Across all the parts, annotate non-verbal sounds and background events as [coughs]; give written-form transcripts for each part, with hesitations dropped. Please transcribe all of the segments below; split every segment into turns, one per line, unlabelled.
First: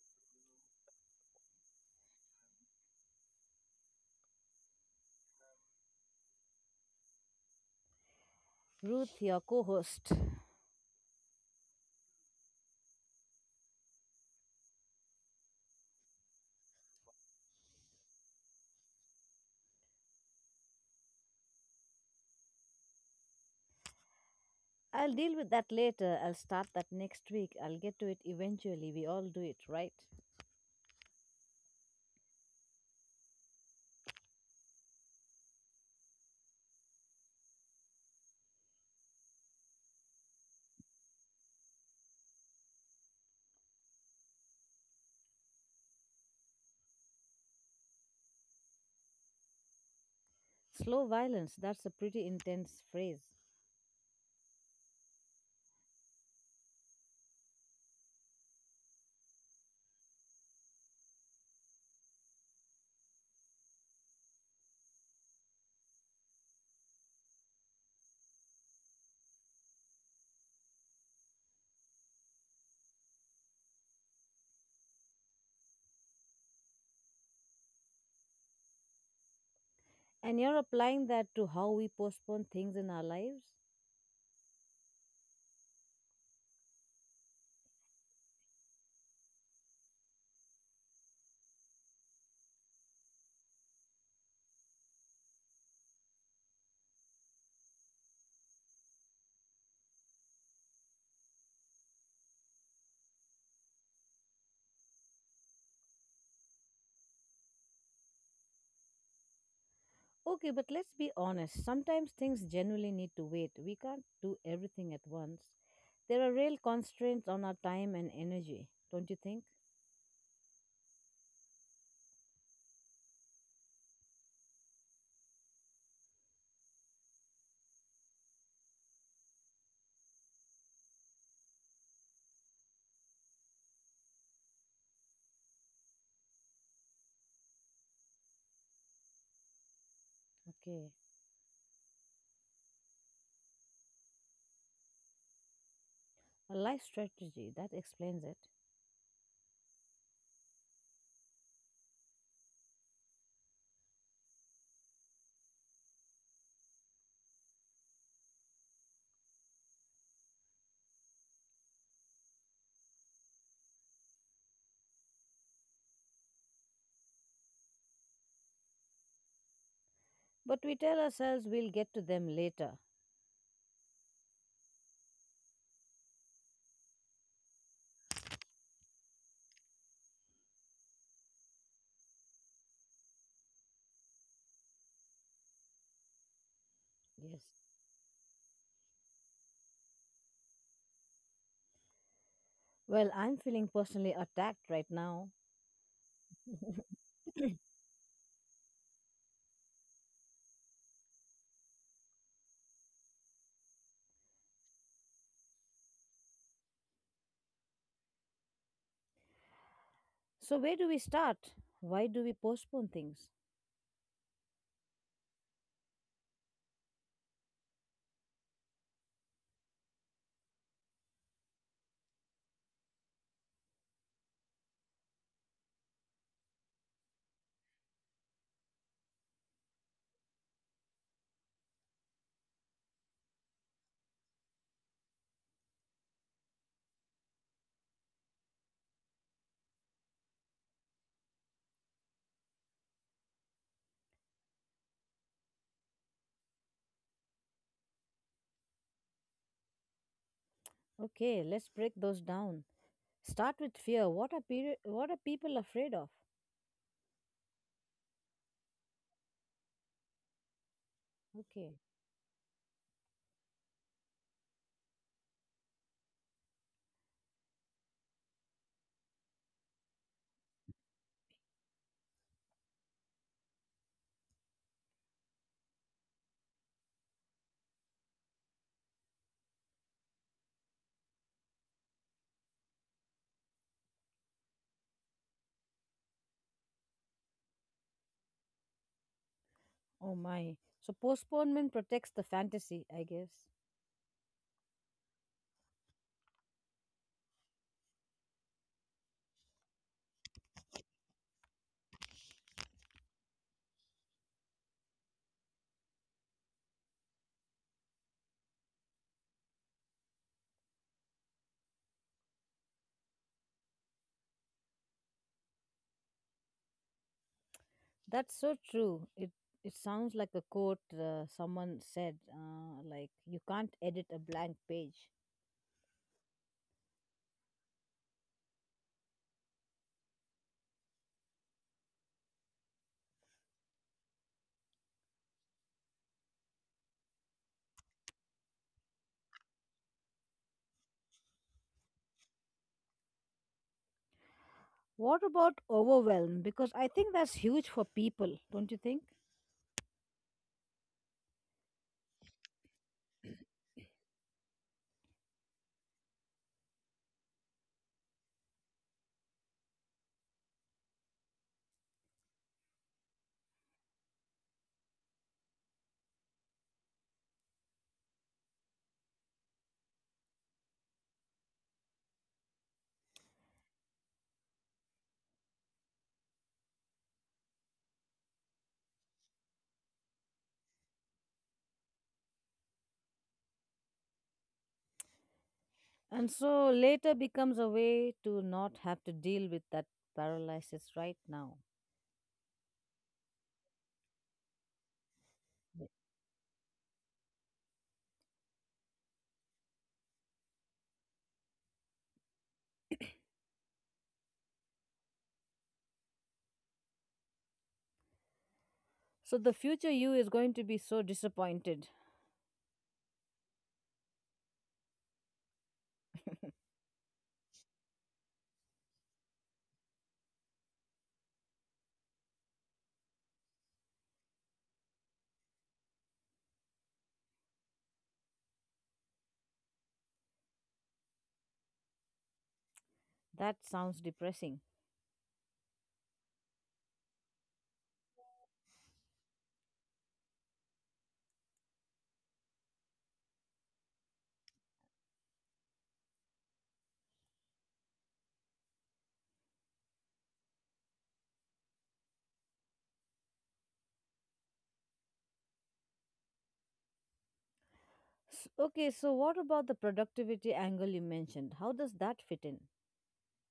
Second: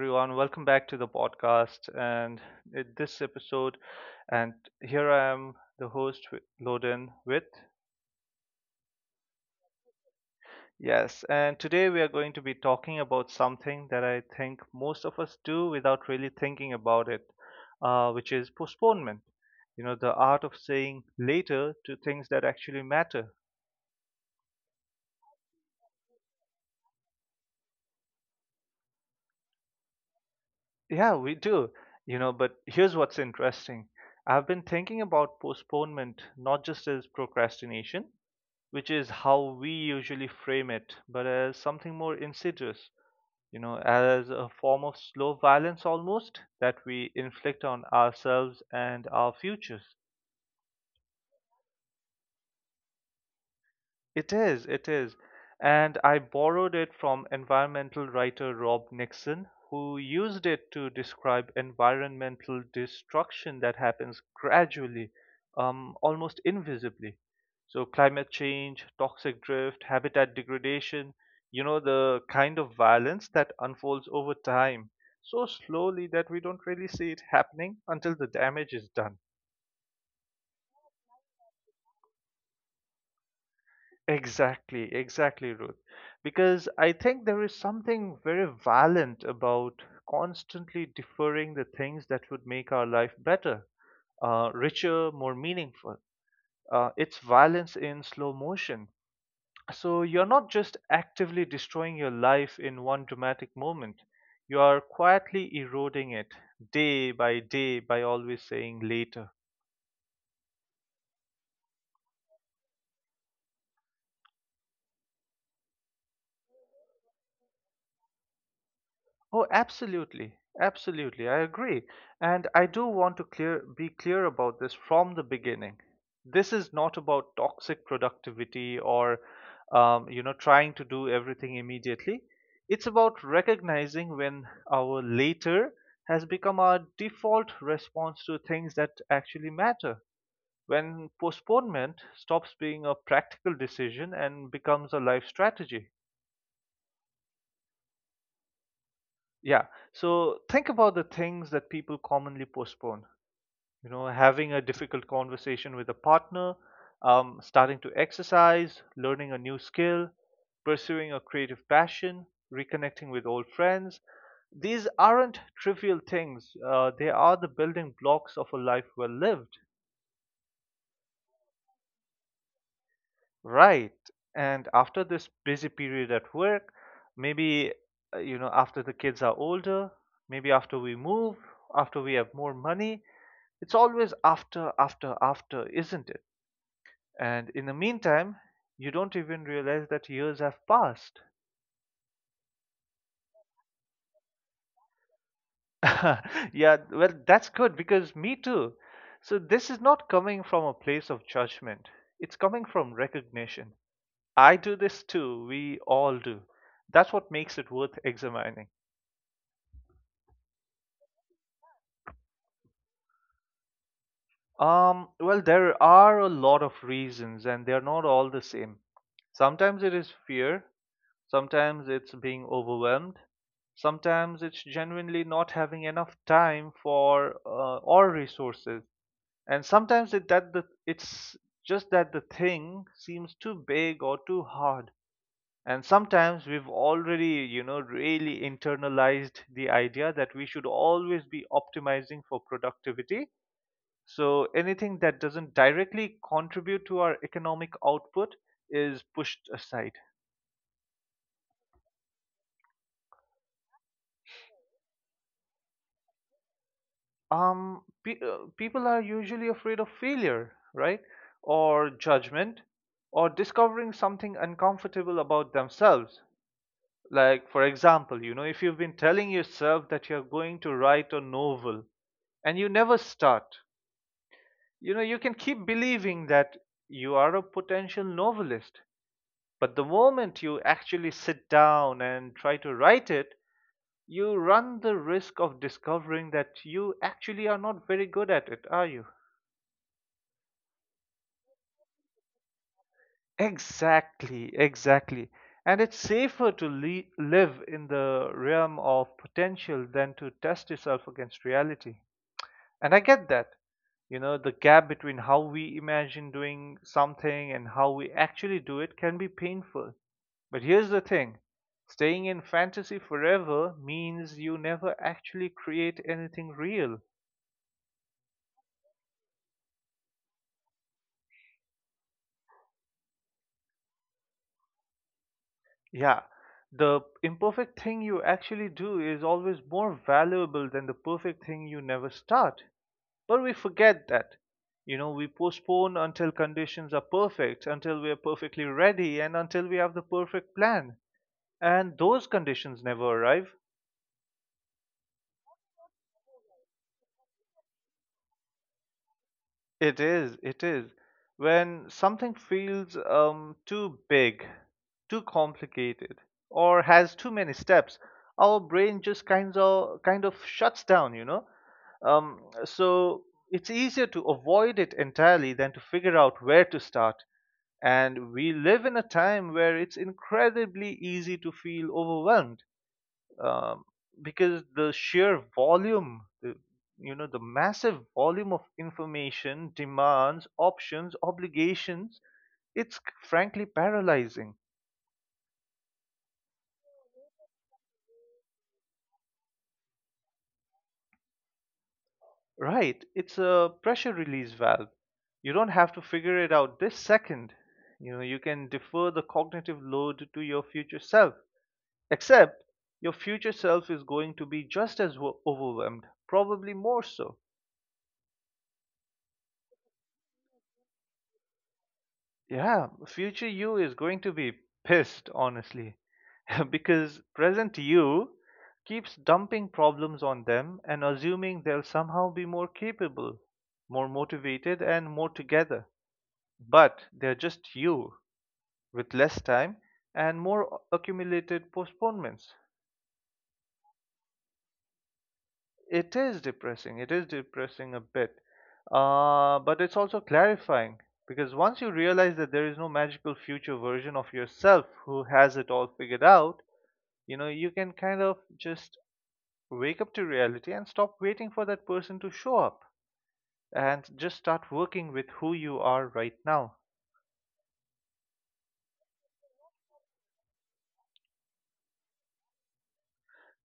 everyone. Welcome back to the podcast this episode. And here I am, the host, Wi- Loden, with.
Ruth, your co host.
Yes, and today we are going to be talking about something that I think most of us do without really thinking about it, which is postponement. You know, the art of saying later to things that actually matter.
I'll deal with that later. I'll start that next week. I'll get to it eventually. We all do it, right?
Yeah, we do. You know, but here's what's interesting. I've been thinking about postponement not just as procrastination, which is how we usually frame it, but as something more insidious, you know, as a form of slow violence almost that we inflict on ourselves and our futures.
Slow violence, that's a pretty intense phrase.
It is. And I borrowed it from environmental writer Rob Nixon, who used it to describe environmental destruction that happens gradually, almost invisibly. So, climate change, toxic drift, habitat degradation, you know, the kind of violence that unfolds over time so slowly that we don't really see it happening until the damage is done.
And you're applying that to how we postpone things in our lives?
Exactly, exactly, Ruth. Because I think there is something very valiant about constantly deferring the things that would make our life better, richer, more meaningful. It's violence in slow motion. So you're not just actively destroying your life in one dramatic moment, you are quietly eroding it day by day by always saying later.
Okay, but let's be honest. Sometimes things genuinely need to wait. We can't do everything at once. There are real constraints on our time and energy, don't you
Oh,
think?
absolutely. Absolutely. I agree. And I do want to clear be clear about this from the beginning. This is not about toxic productivity or you know, trying to do everything immediately. It's about recognizing when our later has become our default response to things that actually matter.
Okay.
When postponement stops being a practical decision and becomes a life strategy.
A life strategy, that explains it.
Yeah. So think about the things that people commonly postpone. You know, having a difficult conversation with a partner, starting to exercise, learning a new skill, pursuing a creative passion, reconnecting with old friends. These aren't trivial things. They are the building blocks of a life well lived.
But we tell ourselves we'll get to them later.
Right. And after this busy period at work, maybe, you know, after the kids are older, maybe after we move, after we have more money, it's always after, after, after, isn't it? And in the
Yes.
meantime, you don't even realize that years have passed.
Well, I'm feeling personally attacked right now.
[laughs] Yeah, well,
[coughs]
that's good
[clears throat]
because me too. So this is not coming from a place of judgment. It's coming from recognition. I do this too. We all do. That's what makes it worth examining.
So, where do we start? Why do we postpone things?
Well, there are a lot of reasons, and they're not all the same. Sometimes it is fear, sometimes it's being overwhelmed, sometimes it's genuinely not having enough time for or resources, and sometimes it's just that the thing seems too big or too hard. And sometimes we've already, you know, really internalized the idea that we should always be optimizing for productivity, so anything that doesn't directly contribute to our economic output is pushed aside.
Okay, let's break those down. Start with fear. What are what are people afraid of?
People are usually afraid of failure, right?
Okay.
Or judgment, or discovering something uncomfortable about themselves. Like, for example, you know, if you've been telling yourself that you're going to write a novel and you never start, you know, you can keep believing that you are a potential novelist, but the moment you actually sit down and try to write it, you run the risk of discovering that you actually are not very good at it, are you?
Oh my. So postponement protects the fantasy, I guess.
Exactly, exactly. And it's safer to live in the realm of potential than to test yourself against reality. And I get that. You know, the gap between how we imagine doing something and how we actually do it can be painful. But here's the thing, staying in fantasy forever means you never actually create anything real.
That's so true. It sounds like a quote, someone said, like you can't edit a blank page.
Yeah, the imperfect thing you actually do is always more valuable than the perfect thing you never start. But we forget that. You know, we postpone until conditions are perfect, until we are perfectly ready, and until we have the perfect plan. And those conditions never arrive.
What about overwhelm, because I think that's huge for people, don't you think?
It is. When something feels too big, too complicated, or has too many steps, our brain just kind of shuts down, you know? So it's easier to avoid it entirely than to figure out where to start. And we live in a time where it's incredibly easy to feel overwhelmed, um, because the sheer volume, you know, the massive volume of information, demands, options, obligations, it's frankly paralyzing.
And so later becomes a way to not have to deal with that paralysis right now.
Right, it's a pressure release valve. You don't have to figure it out this second. You know, you can defer the cognitive load to your future self. Except your future self is going to be just as overwhelmed, probably more so.
So the future you is going to be so disappointed.
Yeah, future you is going to be pissed, honestly, [laughs] because present you keeps dumping problems on them and assuming they'll somehow be more capable, more motivated, and more together. But they're just you with less time and more accumulated postponements.
That sounds depressing.
It is depressing. It is depressing a bit. But it's also clarifying, because once you realize that there is no magical future version of yourself who has it all figured out, you know, you can kind of just wake up to reality and stop waiting for that person to show up and just start working with who you are right now.
Okay, so what about the productivity angle you mentioned? How does that fit in?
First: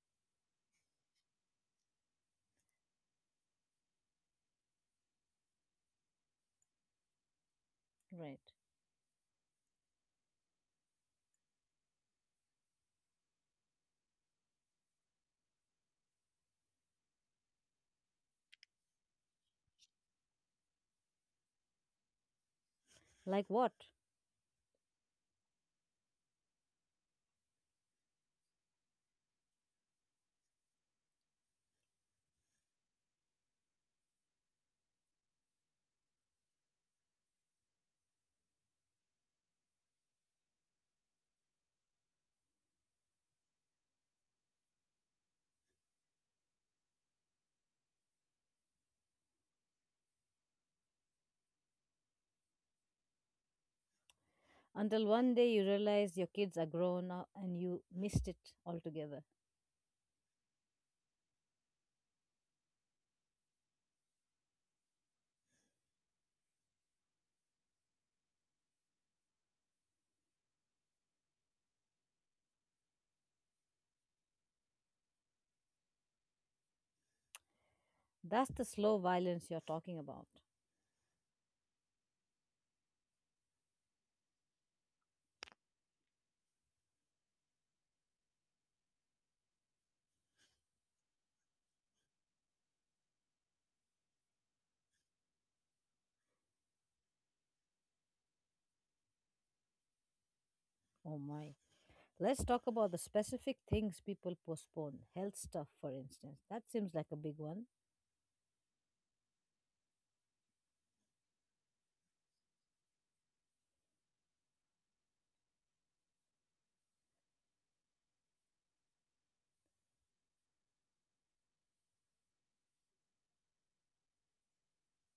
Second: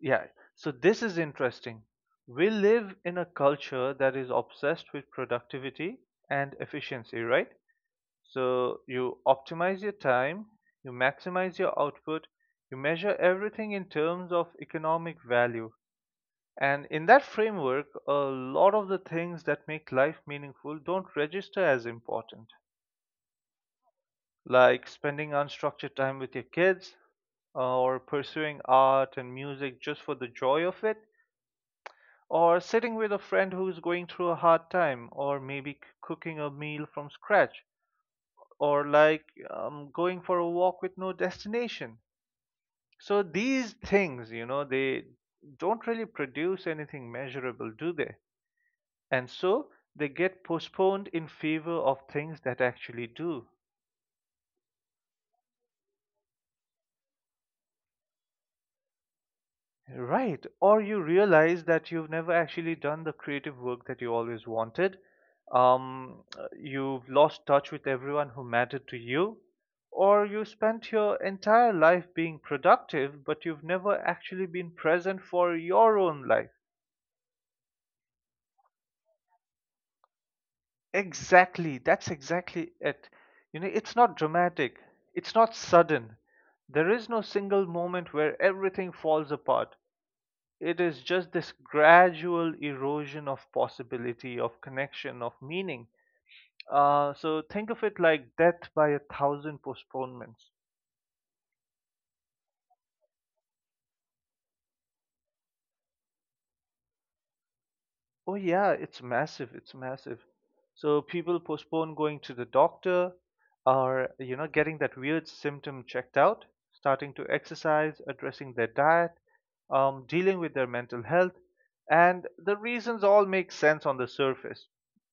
Yeah, so this is interesting. We live in a culture that is obsessed with productivity and efficiency, right?
Right.
So you optimize your time, you maximize your output, you measure everything in terms of economic value. And in that framework, a lot of the things that make life meaningful don't register as important,
Like what?
like spending unstructured time with your kids, or pursuing art and music just for the joy of it, or sitting with a friend who's going through a hard time, or maybe cooking a meal from scratch, or like going for a walk with no destination. So these things, you know, they don't really produce anything measurable, do they? And so they get postponed in favor of things that actually do.
Until one day you realize your kids are grown up and you missed it altogether.
Right. Or you realize that you've never actually done the creative work that you always wanted. You've lost touch with everyone who mattered to you. Or you spent your entire life being productive, but you've never actually been present for your own life.
That's the slow violence you're talking about.
Exactly. That's exactly it. You know, it's not dramatic. It's not sudden. There is no single moment where everything falls apart. It is just this gradual erosion of possibility, of connection, of meaning. So think of it like death by a thousand postponements.
Oh my. Let's talk about the specific things people postpone. Health stuff, for instance. That seems like a big one.
Oh yeah, it's massive. It's massive. So people postpone going to the doctor, or, you know, getting that weird symptom checked out, starting to exercise, addressing their diet, dealing with their mental health. And the reasons all make sense on the surface,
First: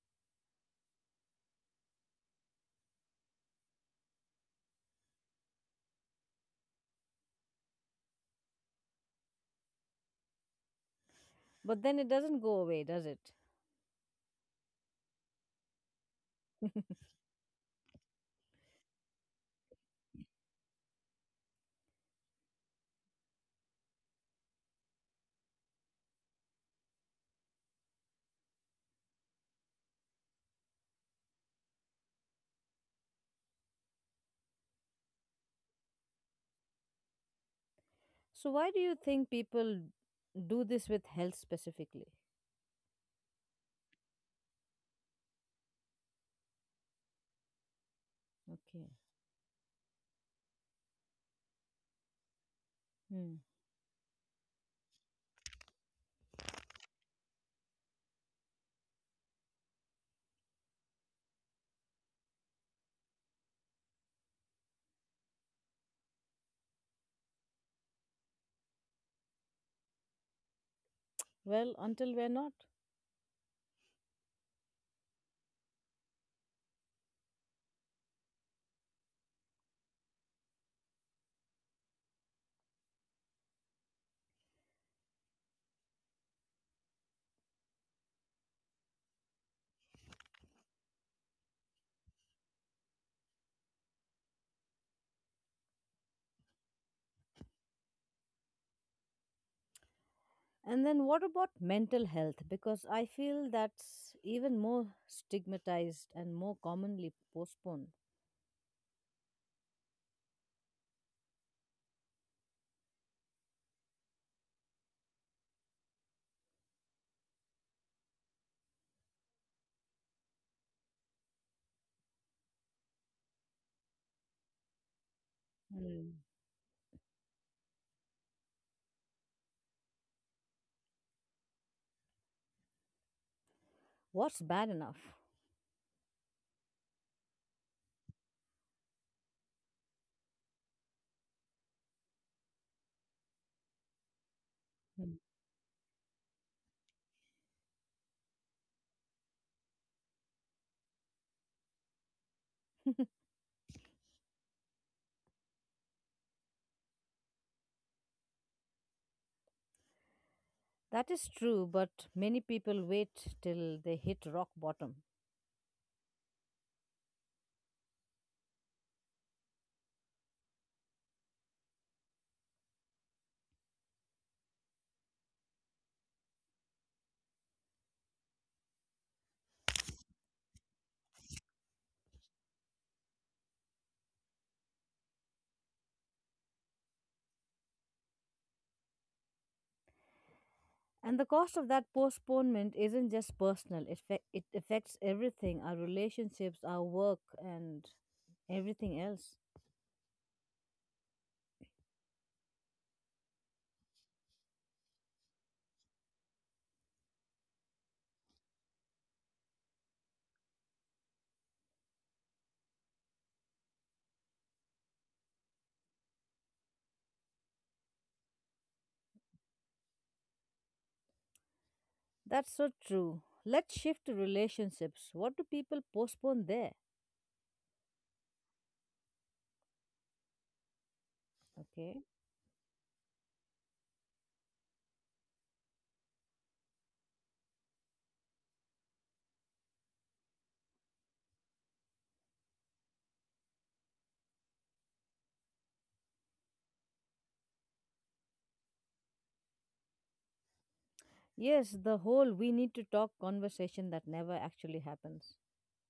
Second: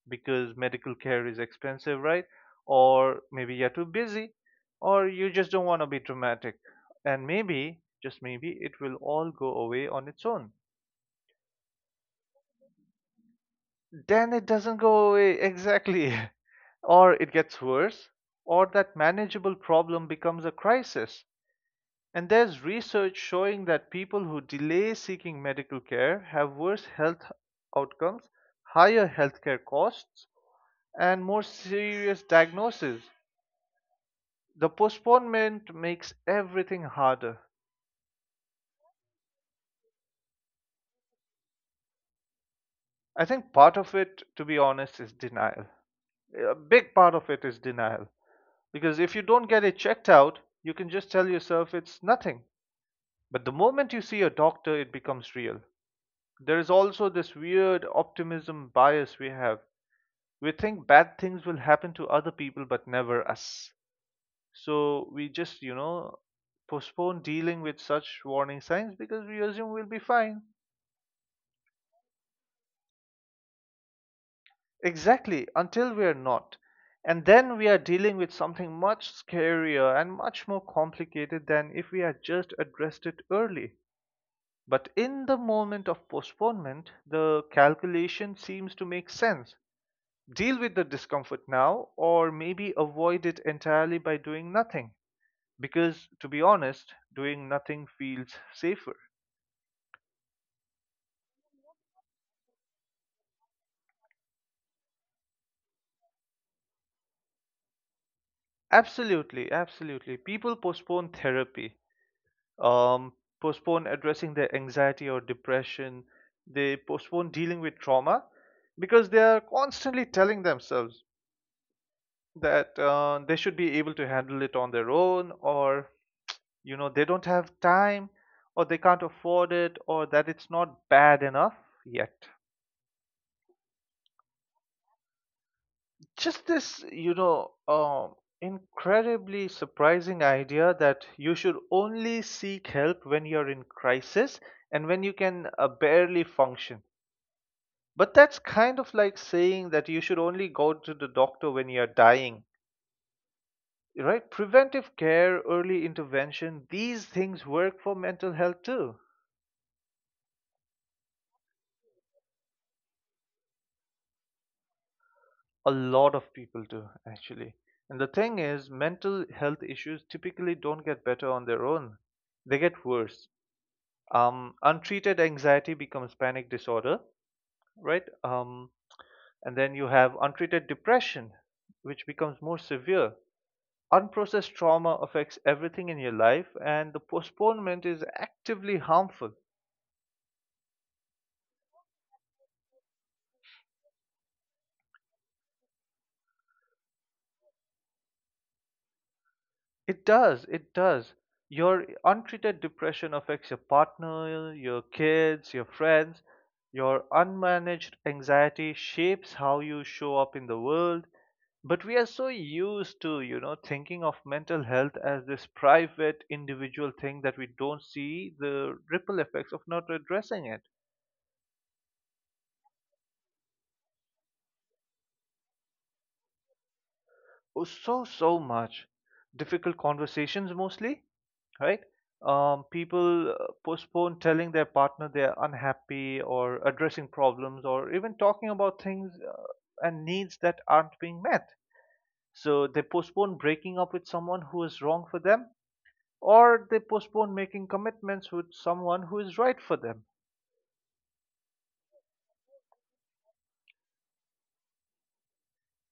because medical care is expensive, right? Or maybe you're too busy, or you just don't want to be dramatic. And maybe, just maybe, it will all go away on its own.
But then it doesn't go away, does it?
Then it doesn't go away exactly, [laughs] or it gets worse, or that manageable problem becomes a crisis. And there's research showing that people who delay seeking medical care have worse health outcomes, higher healthcare costs, and more serious diagnoses. The postponement makes everything harder.
So, why do you think people do this with health specifically?
I think part of it, to be honest, is denial. A big part of it is denial.
Okay.
Because if you don't get it checked out, you can just tell yourself it's nothing.
Hmm.
But the moment you see a doctor, it becomes real. There is also this weird optimism bias we have. We think bad things will happen to other people but never us. So we just, you know, postpone dealing with such warning signs because we assume we'll be fine.
Well, until we're not.
Exactly, until we are not. And then we are dealing with something much scarier and much more complicated than if we had just addressed it early. But in the moment of postponement, the calculation seems to make sense. Deal with the discomfort now, or maybe avoid it entirely by doing nothing. Because, to be honest, doing nothing feels safer.
And then what about mental health? Because I feel that's even more stigmatized and more commonly postponed.
Absolutely, absolutely. People postpone therapy, um, postpone addressing their anxiety or depression, they postpone dealing with trauma, because they are constantly telling themselves that they should be able to handle it on their own, or
Hmm.
you know, they don't have time, or they can't afford it, or that it's not bad enough yet.
What's bad enough?
Just this, you know, incredibly surprising idea that you should only seek help when you're in crisis and when you
Hmm.
can barely function. But that's kind of like saying that you should only go to the doctor when you're dying, right? Preventive care, early intervention, these things work for mental health too.
That is true, but many people wait till they hit rock bottom.
A lot of people do, actually. And the thing is, mental health issues typically don't get better on their own. They get worse. Untreated anxiety becomes panic disorder, right? And then you have untreated depression, which becomes more severe. Unprocessed trauma affects everything in your life, and the postponement is actively harmful.
And the cost of that postponement isn't just personal, it affects everything, our relationships, our work, and everything else.
It does. It does. Your untreated depression affects your partner, your kids, your friends. Your unmanaged anxiety shapes how you show up in the world. But we are so used to, thinking of mental health as this private, individual thing that we don't see the ripple effects of not addressing it.
That's so true. Let's shift to relationships. What do people postpone there?
Oh, so much. Difficult conversations mostly, right?
Okay.
People postpone telling their partner they're unhappy or addressing problems or even talking about things and needs that aren't being met. So they postpone breaking up with someone who is wrong for them, or they postpone making commitments with someone who is right for them.
Yes, the whole "we need to talk" conversation that never actually happens.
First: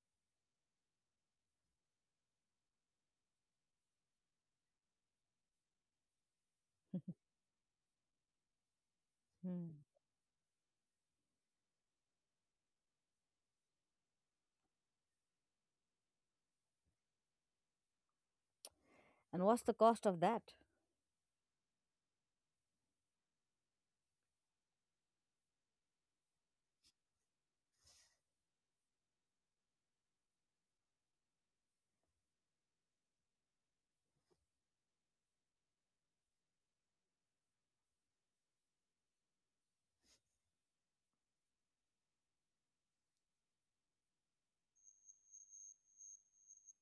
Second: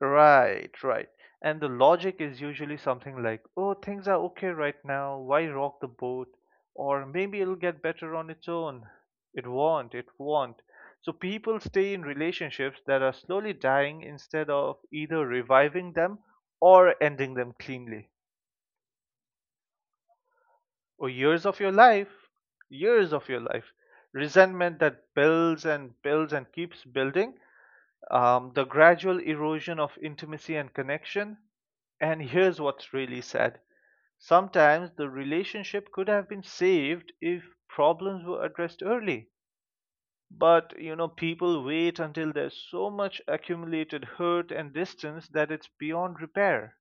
Right, right. And the logic is usually something like, oh, things are okay right now, why rock the boat? Or maybe it'll get better on its own. It
Hmm.
won't, it won't. So people stay in relationships that are slowly dying instead of either reviving them or ending them cleanly.
And what's the cost of that?
Or years of your life, years of your life. Resentment that builds and builds and keeps building, the gradual erosion of intimacy and connection. And here's what's really sad, sometimes the relationship could have been saved if problems were addressed early. But you know, people wait until there's so much accumulated hurt and distance that it's beyond repair.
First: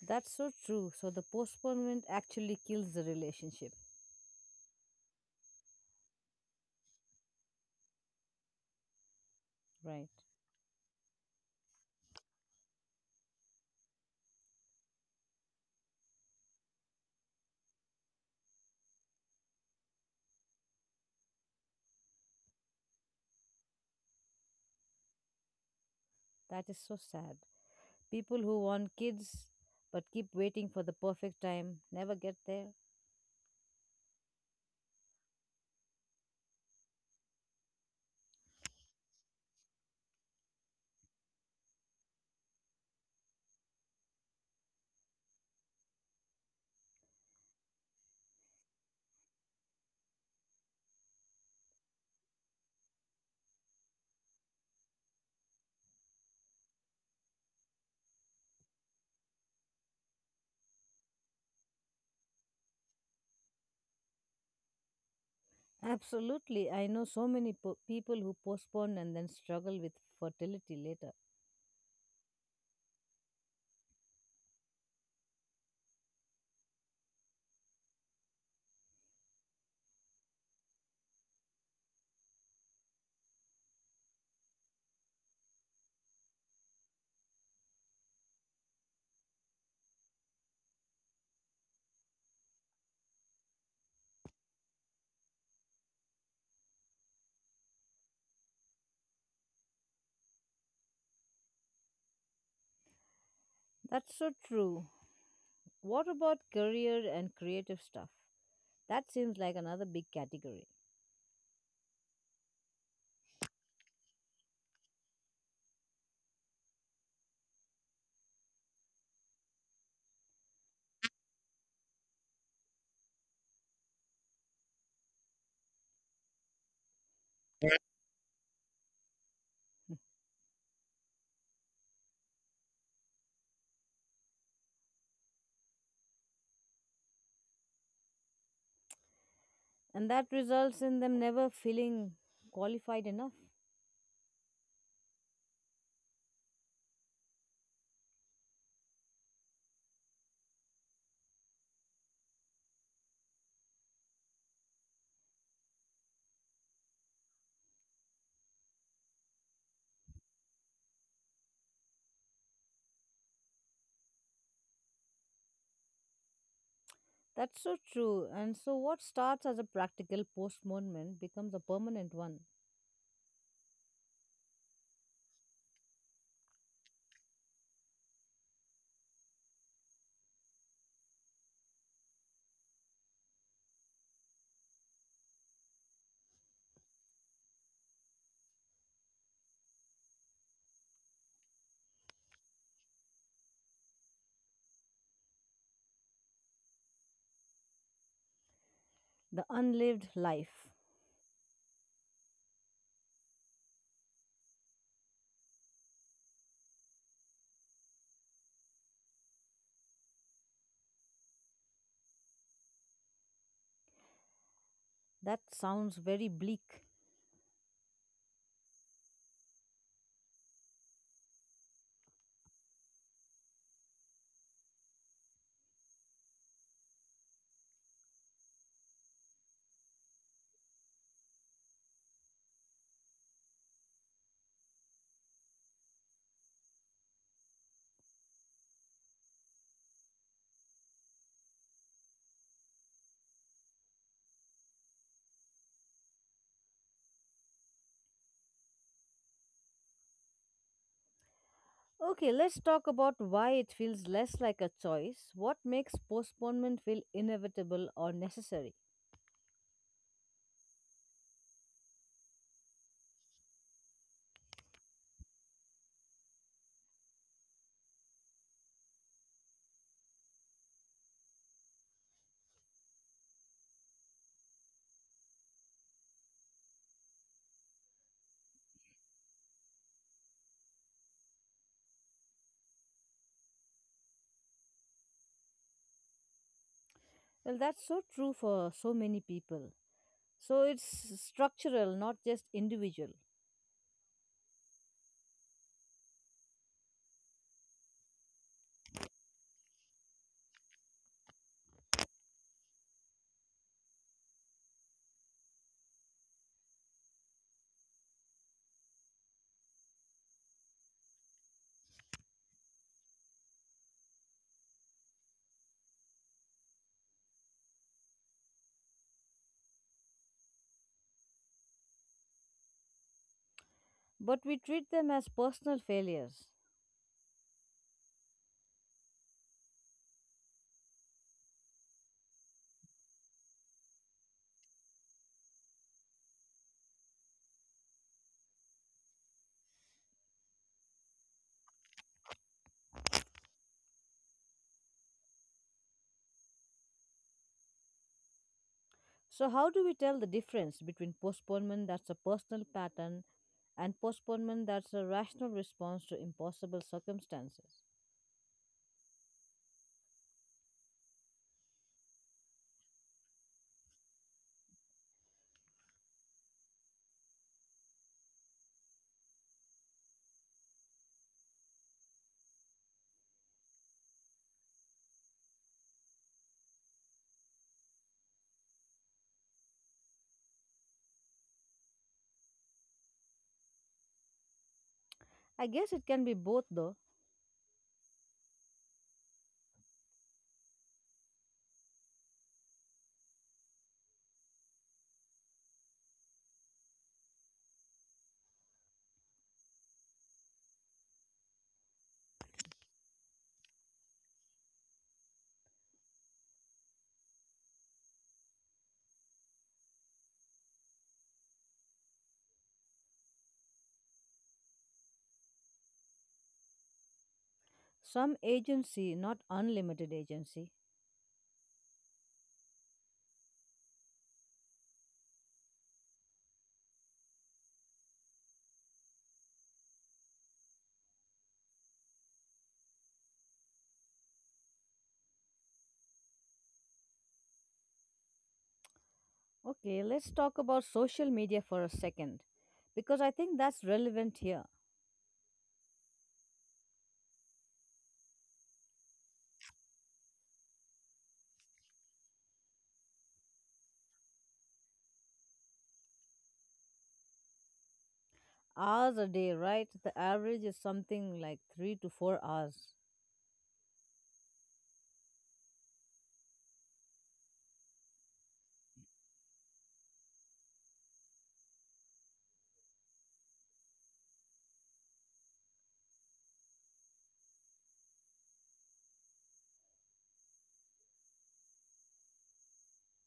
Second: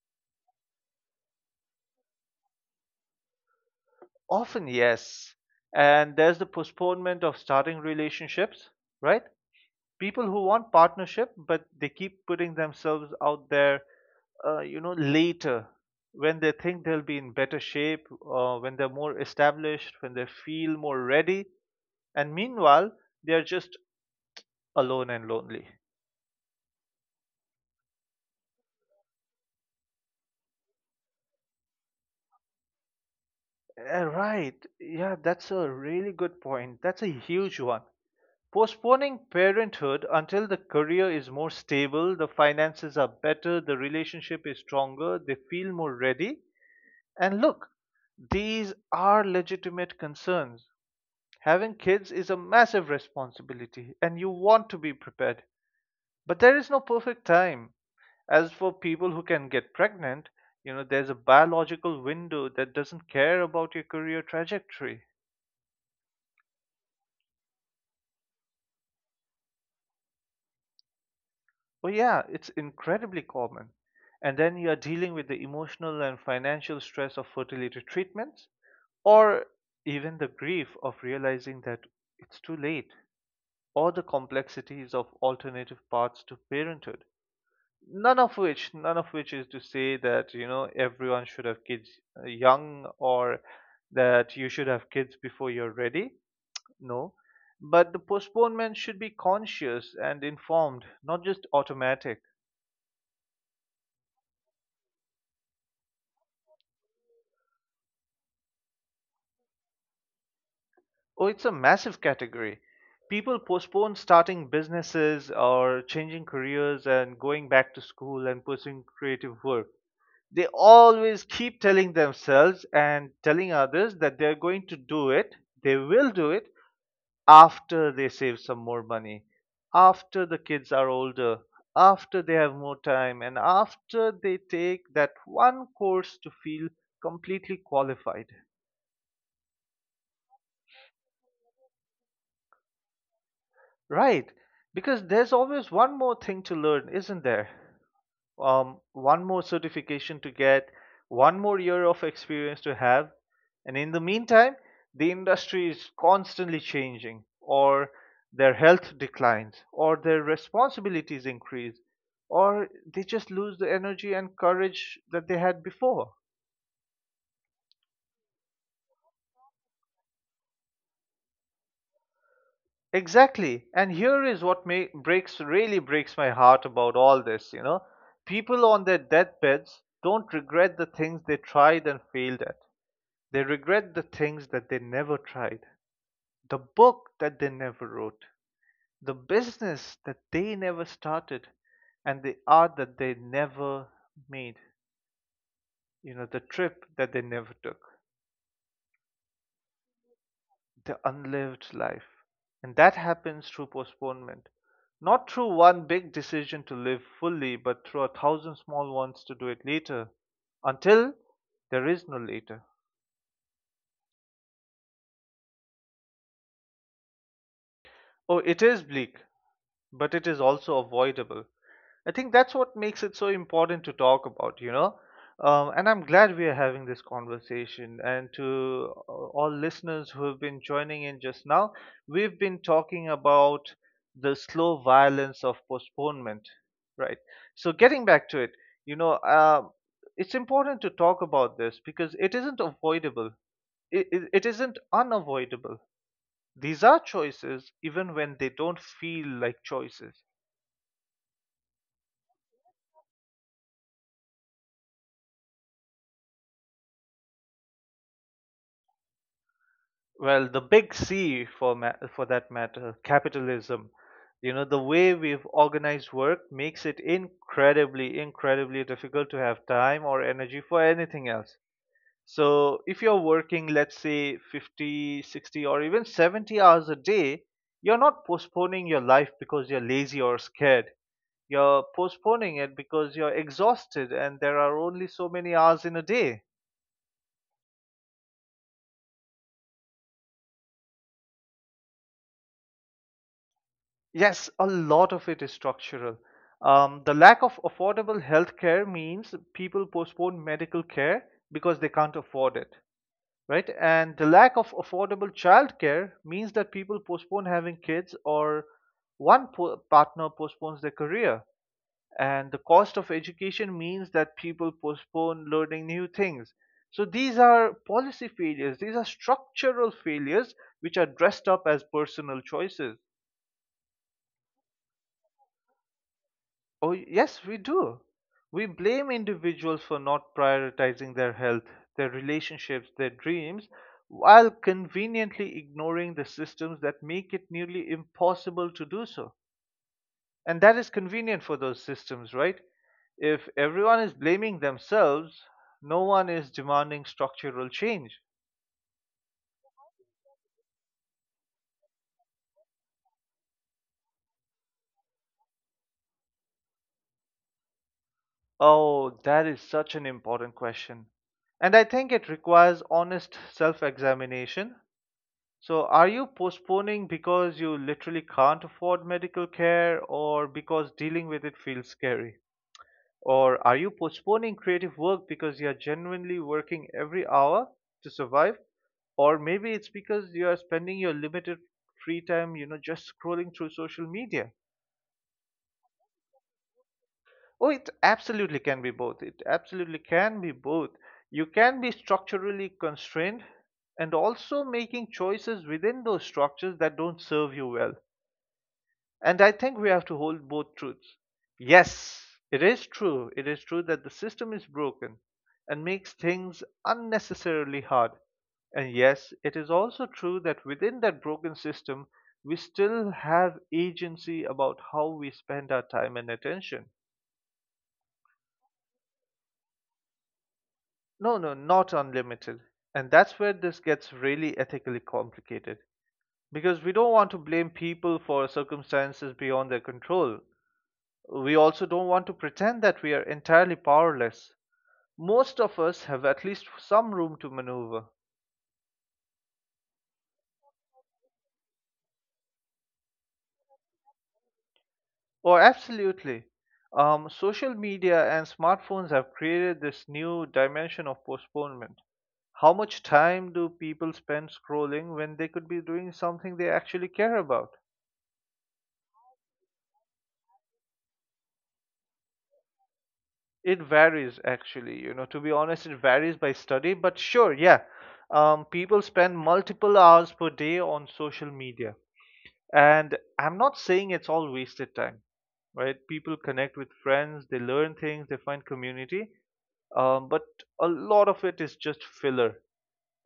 That's so true. So the postponement actually kills the relationship,
Often, yes. And there's the postponement of starting relationships, right?
right?
People who want partnership but they keep putting themselves out there you know later, when they think they'll be in better shape, when they're more established, when they feel more ready, and meanwhile they're just alone and lonely.
That is so sad. People who want kids but keep waiting for the perfect time never get there.
Right, yeah, that's a really good point, that's a huge one. Postponing parenthood until the career is more stable, the finances are better, the relationship is stronger, they feel more ready. And look, these are legitimate concerns. Having kids is a massive responsibility, and you want to be prepared. But there is no perfect time. As for people who can get pregnant, you know, there's a biological window that doesn't care about your career trajectory.
Absolutely. I know so many people who postpone and then struggle with fertility later.
Well, yeah, it's incredibly common. And then you are dealing with the emotional and financial stress of fertility treatments, or even the grief of realizing that it's too late, or the complexities of alternative paths to parenthood. None of which is to say that, you know, everyone should have kids, young, or that you should have kids before you're ready. No. But the postponement should be conscious and informed, not just automatic.
That's so true. What about career and creative stuff? That seems like another big category.
Oh, it's a massive category. People postpone starting businesses or changing careers and going back to school and pursuing creative work. They always keep telling themselves and telling others that they're going to do it, they will do it after they save some more money,
[laughs]
after the kids are older, after they have more time, and after they take that one course to feel completely qualified.
And that results in them never feeling qualified enough.
Right? Because there's always one more thing to learn, isn't there? One more certification to get, one more year of experience to have. And in the meantime, the industry is constantly changing, or their health declines, or their responsibilities increase, or they just lose the energy and courage that they had before.
That's so true. And so, what starts as a practical postponement becomes a permanent one.
Exactly. And here is what may, breaks really breaks my heart about all this, you know. People on their deathbeds don't regret the things they tried and failed at. They regret the things that they never tried, the book that they never wrote, the business that they never started, and the art that they never made, you know, the trip that they never took,
The unlived life.
the unlived life. And that happens through postponement, not through one big decision to live fully, but through a thousand small ones to do it later, until there is no later.
That sounds very bleak.
Oh, it is bleak, but it is also avoidable. I think that's what makes it so important to talk about, you know. And I'm glad we are having this conversation. And to all listeners who have been joining in just now, we've been talking about the slow violence of postponement, right? So, getting back to it, you know, it's important to talk about this because it isn't avoidable, it isn't unavoidable. These are choices, even when they don't feel like choices.
Okay, let's talk about why it feels less like a choice. What makes postponement feel inevitable or necessary?
Well, the big C, for that matter, capitalism. You know, the way we've organized work makes it incredibly difficult to have time or energy for anything else. So if you're working, let's say, 50, 60, or even 70 hours a day, you're not postponing your life because you're lazy or scared, you're postponing it because you're exhausted and there are only so many hours in a day.
Well, that's so true for so many people. So it's structural, not just individual.
Yes, a lot of it is structural. The lack of affordable health care means people postpone medical care because they can't afford it, right? And the lack of affordable childcare means that people postpone having kids or one partner postpones their career. And the cost of education means that people postpone learning new things. So these are policy failures, these are structural failures which are dressed up as personal choices.
But we treat them as personal failures.
Oh, yes, we do. We blame individuals for not prioritizing their health, their relationships, their dreams, while conveniently ignoring the systems that make it nearly impossible to do so. And that is convenient for those systems, right? If everyone is blaming themselves, no one is demanding structural change.
So, how do we tell the difference between postponement that's a personal pattern and postponement that's a rational response to impossible circumstances?
Oh, that is such an important question. And I think it requires honest self examination. So, are you postponing because you literally can't afford medical care or because dealing with it feels scary? Or are you postponing creative work because you are genuinely working every hour to survive? Or maybe it's because you are spending your limited free time, you know, just scrolling through social media.
I guess it can be both, though.
Oh, it absolutely can be both. It absolutely can be both. You can be structurally constrained and also making choices within those structures that don't serve you well. And I think we have to hold both truths. Yes, it is true. It is true that the system is broken and makes things unnecessarily hard. And yes, it is also true that within that broken system, we still have agency about how we spend our time and attention.
Some agency, not unlimited agency.
No, no, not unlimited. And that's where this gets really ethically complicated. Because we don't want to blame people for circumstances beyond their control. We also don't want to pretend that we are entirely powerless. Most of us have at least some room to maneuver.
Okay, let's talk about social media for a second because I think that's relevant here.
Oh, absolutely. Social media and smartphones have created this new dimension of postponement. How much time do people spend scrolling when they could be doing something they actually care about?
Hours a day, right? The average is something like 3 to 4 hours.
It varies, actually. You know, to be honest, it varies by study, but sure, yeah. People spend multiple hours per day on social media. And I'm not saying it's all wasted time, right? People connect with friends, they learn things, they find community, but a lot of it is just filler,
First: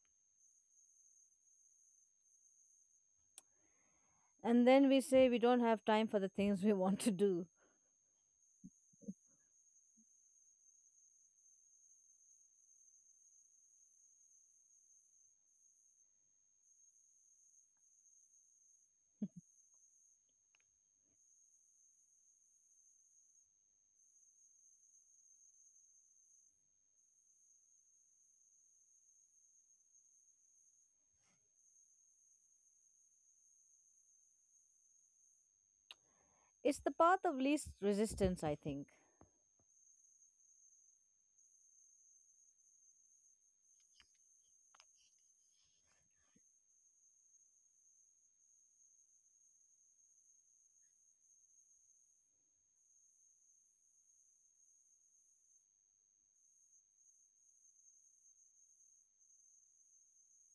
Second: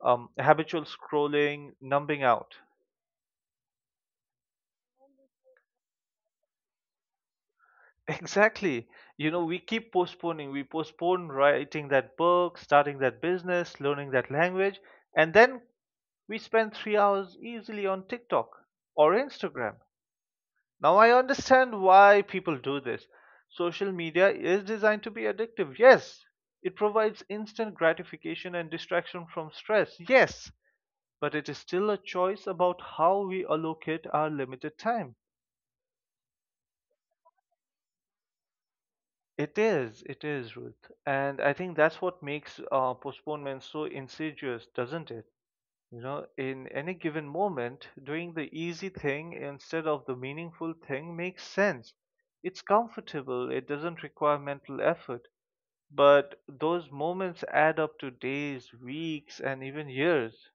habitual scrolling, numbing out. [laughs]
And then we say we don't have time for the things [laughs] we want to do.
Exactly. You know, we keep postponing. We postpone writing that book, starting that business, learning that language, and then we spend three hours easily on TikTok or Instagram. Now I understand why people do this. Social media is designed to be addictive. Yes, it provides instant gratification and distraction from stress. Yes, but it is still a choice about how we allocate our limited time.
It's the path of least resistance, I think.
It is, Ruth. And I think that's what makes postponement so insidious, doesn't it? You know, in any given moment, doing the easy thing instead of the meaningful thing makes sense. It's comfortable, it doesn't require mental effort, but those moments add up to days, weeks, and even years.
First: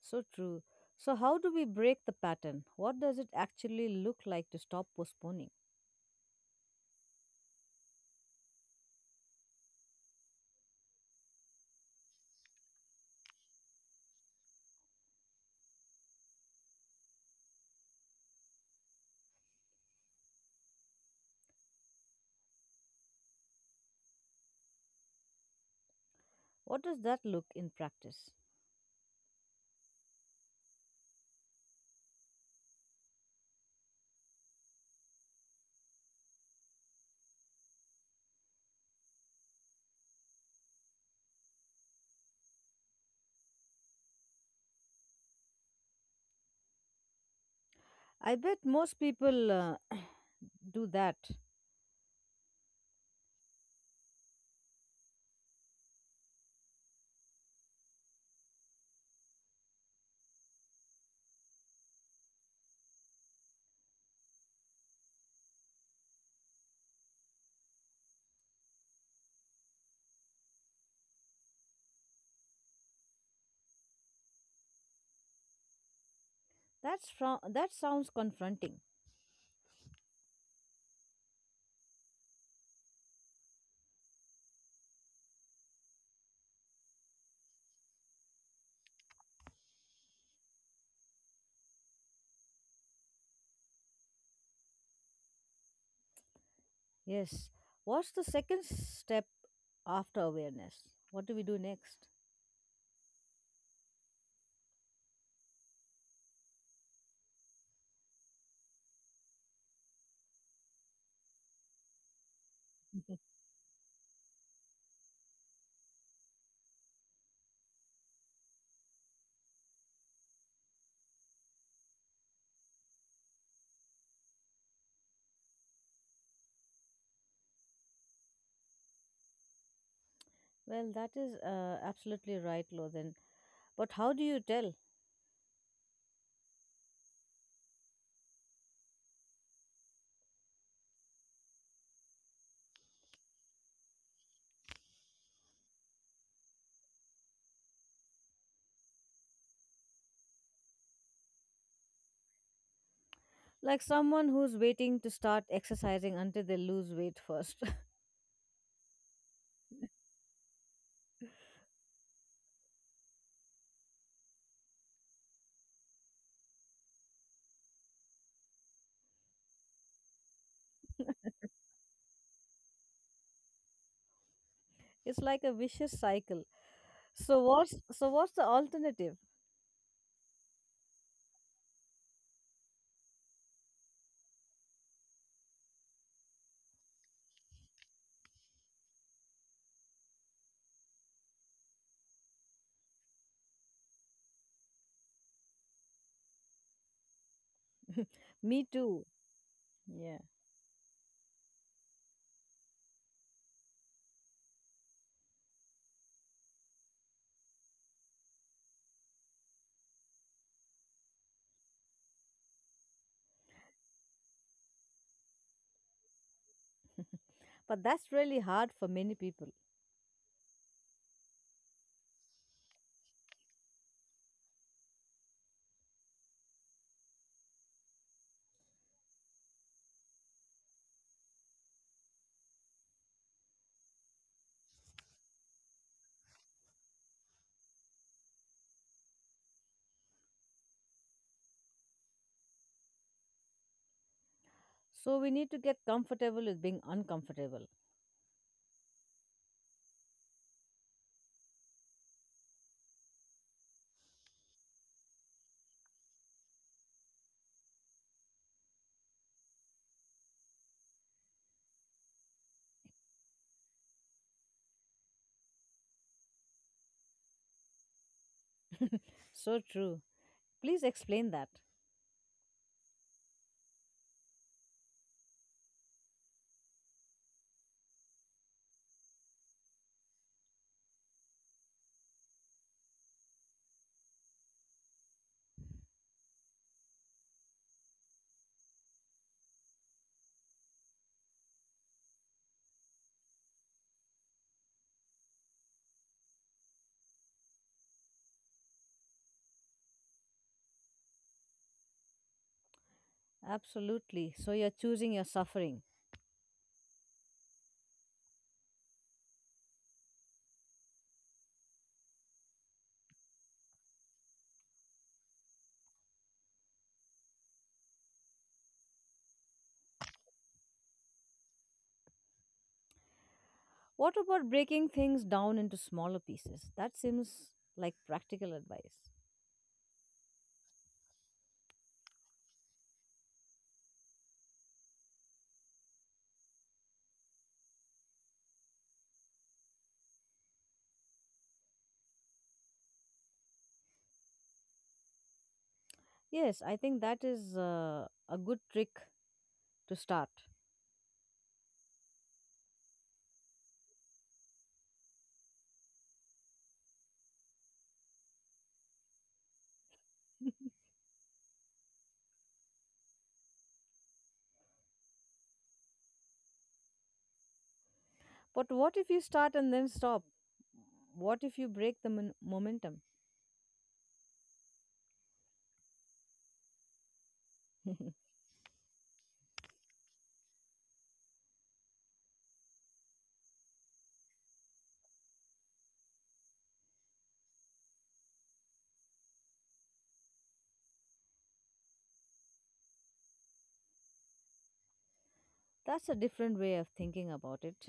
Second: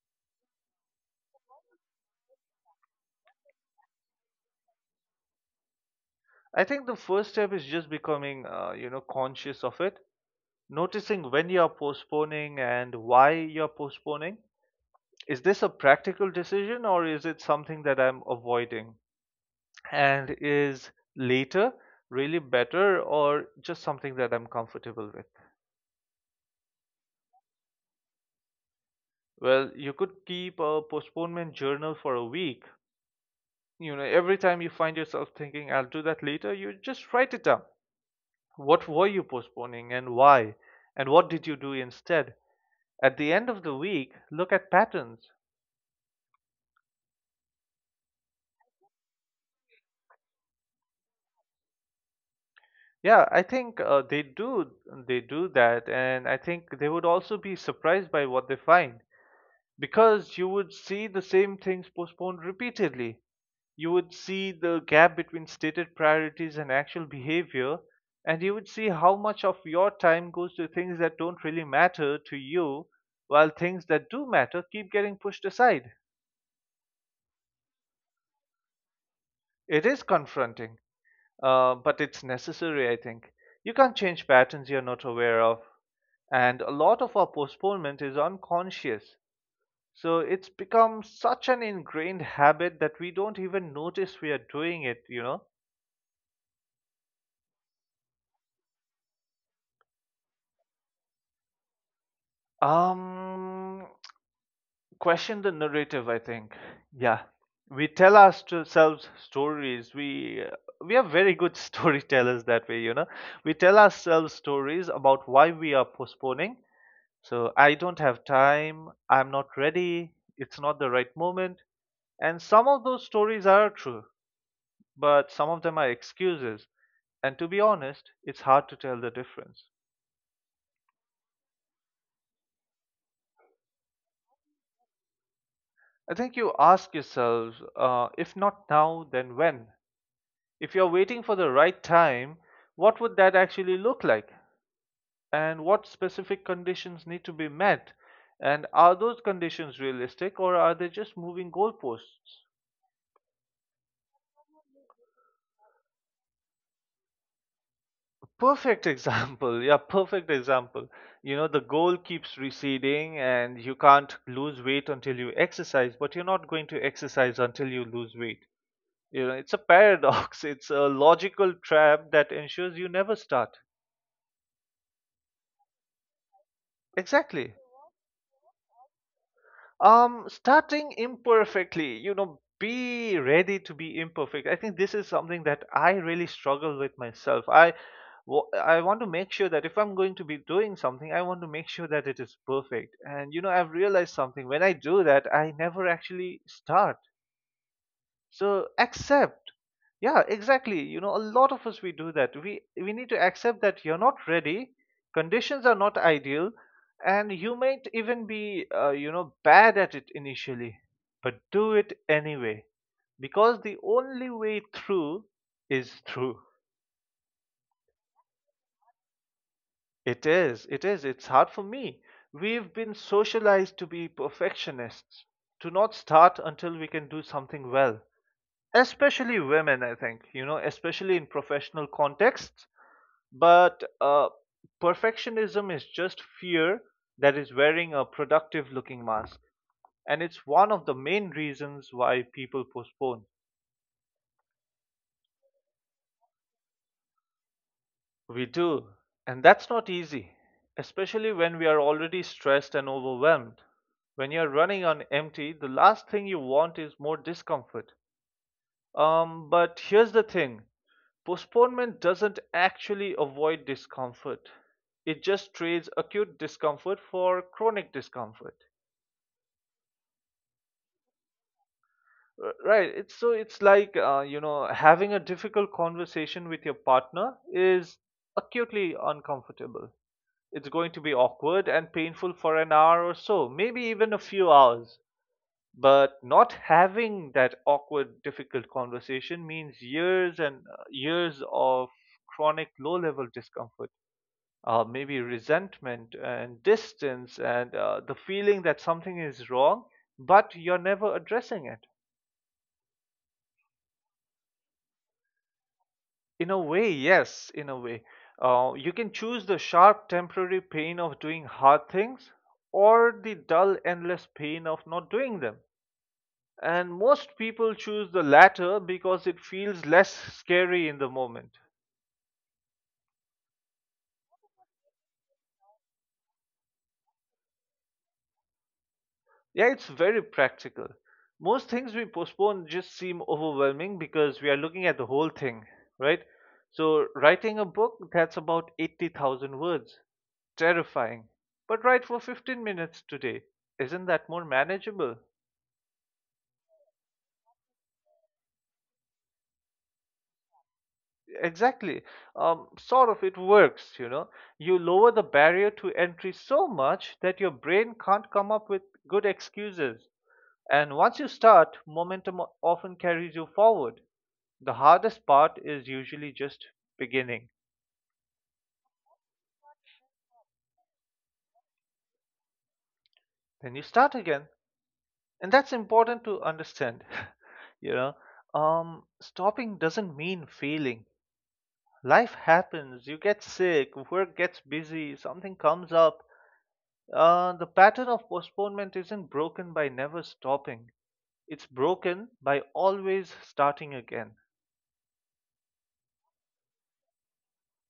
So true. So, how do we break the pattern? What does it actually look like to stop postponing?
I think the first step is just becoming, you know, conscious of it, noticing when you are postponing and why you're postponing. Is this a practical decision or is it something that I'm avoiding? And is later really better or just something that I'm comfortable with?
What does that look in practice?
Well, you could keep a postponement journal for a week. You know, every time you find yourself thinking, I'll do that later, you just write it down. What were you postponing and why? And what did you do instead? At the end of the week, look at patterns.
I bet most people, [clears throat] do that.
Yeah, I think they do, they do that, and I think they would also be surprised by what they find, because you would see the same things postponed repeatedly. You would see the gap between stated priorities and actual behavior, and you would see how much of your time goes to things that don't really matter to you while things that do matter keep getting pushed aside.
That sounds confronting.
It is confronting, but it's necessary, I think. You can't change patterns you're not aware of, and a lot of our postponement is unconscious. So it's become such an ingrained habit that we don't even notice we are doing it, you know?
Yes. What's the second step after awareness? What do we do next?
Um, Question the narrative, I think. Yeah. We tell ourselves stories. We are very good [laughs] storytellers that way, you know.
Mhm.
We tell ourselves stories about why we are postponing. So I don't have time, I'm not ready, it's not the right moment. And some of those stories are true, but some of them are excuses. And to be honest, it's hard to tell the difference.
Well, that is, absolutely right, Lothan. But how do you tell?
I think you ask yourselves, if not now, then when? If you're waiting for the right time, what would that actually look like? And what specific conditions need to be met? And are those conditions realistic, or are they just moving goalposts?
Like someone who's waiting to start exercising until they lose weight first. [laughs]
Perfect [laughs] example. Yeah, perfect example. You know, the goal keeps receding and you can't lose weight until you exercise, but you're not going to exercise until you lose weight. You know, it's a paradox. [laughs] It's a logical trap that ensures you never start.
It's like a vicious cycle. So
Exactly.
what's so what's the alternative?
Starting imperfectly, you know, be ready to be imperfect. I think this is something that I really struggle with myself. I want to make sure that if I'm going to be doing something, I want to make sure that it is perfect. And you know, I've realized something. When I do that, I never actually start.
Me
So
too.
accept. Yeah,
Yeah.
exactly. You know, a lot of us we do that. We need to accept that you're not ready, conditions are not ideal, and you might even be, you know, bad at it initially. But do it anyway, because the only way through is through.
But that's really hard for many people.
It is. It's hard for me. We've been socialized to be perfectionists, to not start until we can do something well. Especially women, I think, you know, especially in professional contexts. But perfectionism is just fear that is wearing a productive looking mask. And it's one of the main reasons why people postpone.
So we need to get comfortable with being uncomfortable.
We do, and that's not easy, especially when we are already stressed and overwhelmed. When you're running on empty, the last thing you want is more discomfort. But here's the thing. Postponement doesn't actually avoid discomfort, it just trades acute discomfort for chronic discomfort.
So true. Please explain that.
Right, it's so it's like, you know, having a difficult conversation with your partner is acutely uncomfortable. It's going to be awkward and painful for an hour or so, maybe even a few hours. But not having that awkward, difficult conversation means years and, years of chronic low level discomfort, maybe resentment and distance, and, the feeling that something is wrong, but you're never addressing it.
Absolutely. So you're choosing your suffering.
In a way, yes, in a way. You can choose the sharp temporary pain of doing hard things, or the dull endless pain of not doing them. And most people choose the latter because it feels less scary in the moment.
What about breaking things down into smaller pieces? That seems like practical advice.
Yeah, it's very practical. Most things we postpone just seem overwhelming because we are looking at the whole thing, right? So, writing a book that's about 80,000 words. Terrifying. But write for 15 minutes today. Isn't that more manageable?
Yes, I think that is, a good trick to start.
Exactly. Sort of, it works, you know. You lower the barrier to entry so much that your brain can't come up with good excuses. And once you start, momentum often carries you forward. The hardest part is usually just beginning.
But what if you start and then stop? What if you break the momentum?
Then you start again. And that's important to understand. [laughs] you know,
[laughs]
Stopping doesn't mean failing. Life happens, you get sick, work gets busy, something comes up. The pattern of postponement isn't broken by never stopping. It's broken by always starting again.
That's a different way of thinking about it.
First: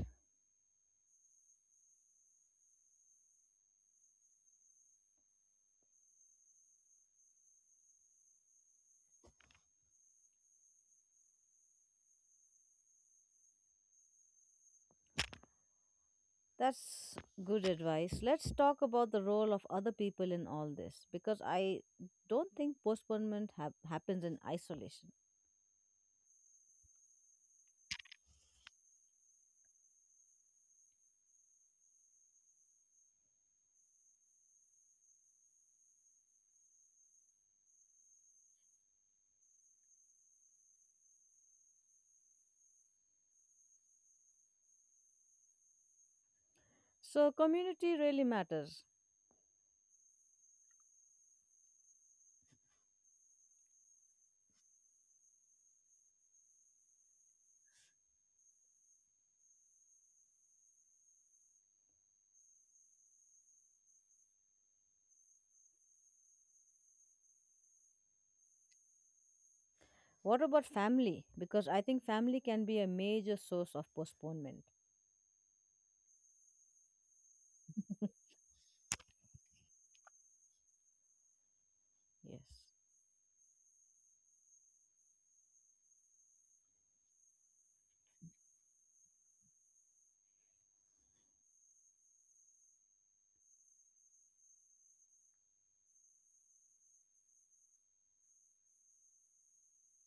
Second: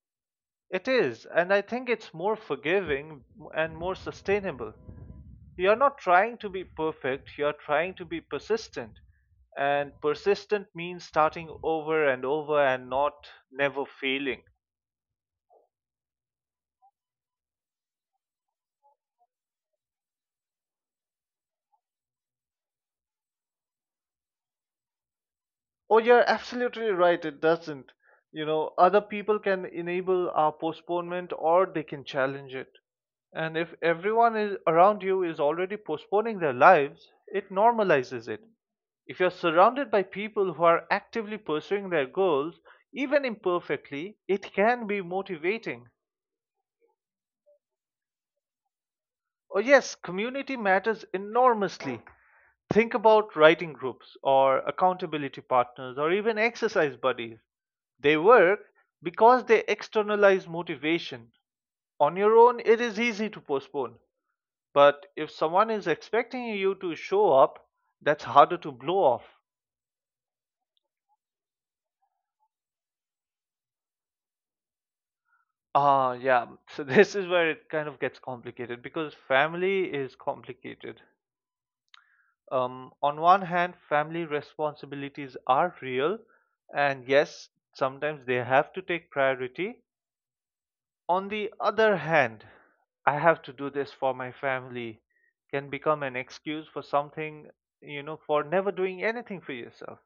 It is, and I think it's more forgiving and more sustainable. You're not trying to be perfect, you're trying to be persistent. And persistent means starting over and over and not never failing.
That's good advice. Let's talk about the role of other people in all this, because I don't think postponement happens in isolation.
Oh, you're absolutely right. It doesn't. You know, other people can enable our postponement or they can challenge it. And if everyone is around you is already postponing their lives, it normalizes it. If you're surrounded by people who are actively pursuing their goals, even imperfectly, it can be motivating.
So, community really matters.
Oh, yes, community matters enormously. Think about writing groups or accountability partners or even exercise buddies. They work because they externalize motivation. On your own, it is easy to postpone. But if someone is expecting you to show up, that's harder to blow off.
What about family? Because I think family can be a major source of postponement.
Ah, yeah. So [laughs] this is where it kind of gets complicated because family is complicated.
Yes.
On one hand, family responsibilities are real, and yes, sometimes they have to take priority. On the other hand, I have to do this for my family can become an excuse for something, you know, for never doing anything for yourself.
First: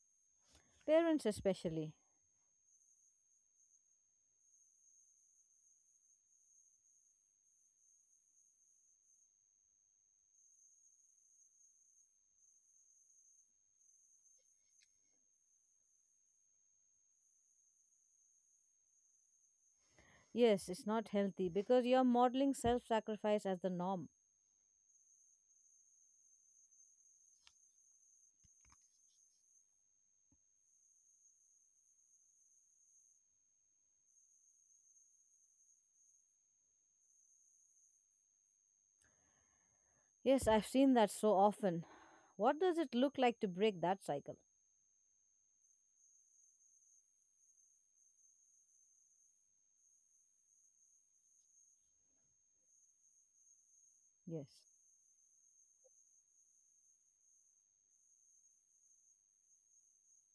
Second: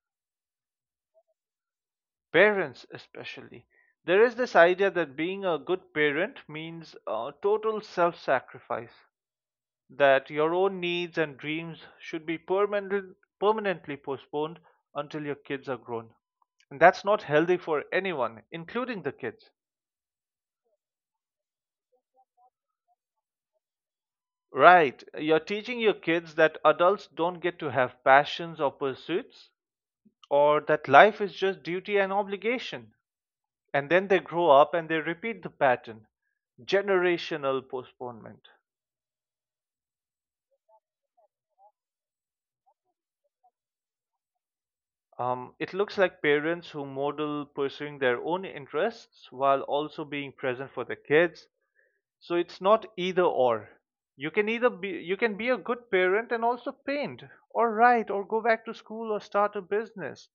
Parents, especially.
Parents, especially. There is this idea that being a good parent means, total self sacrifice, that your own needs and dreams should be permanently postponed until your kids are grown. And that's not healthy for anyone, including the kids.
Yes, it's not healthy because you're modeling self sacrifice as the norm.
Right. You're teaching your kids that adults don't get to have passions or pursuits, or that life is just duty and obligation. And then they grow up and they repeat the pattern. Generational postponement.
Yes, I've seen that so often. What does it look like to break that cycle?
It looks like parents who model pursuing their own interests while also being present for their kids. So it's not either or. You can either
Yes.
be you can be a good parent and also paint, or write, or go back to school or start a business.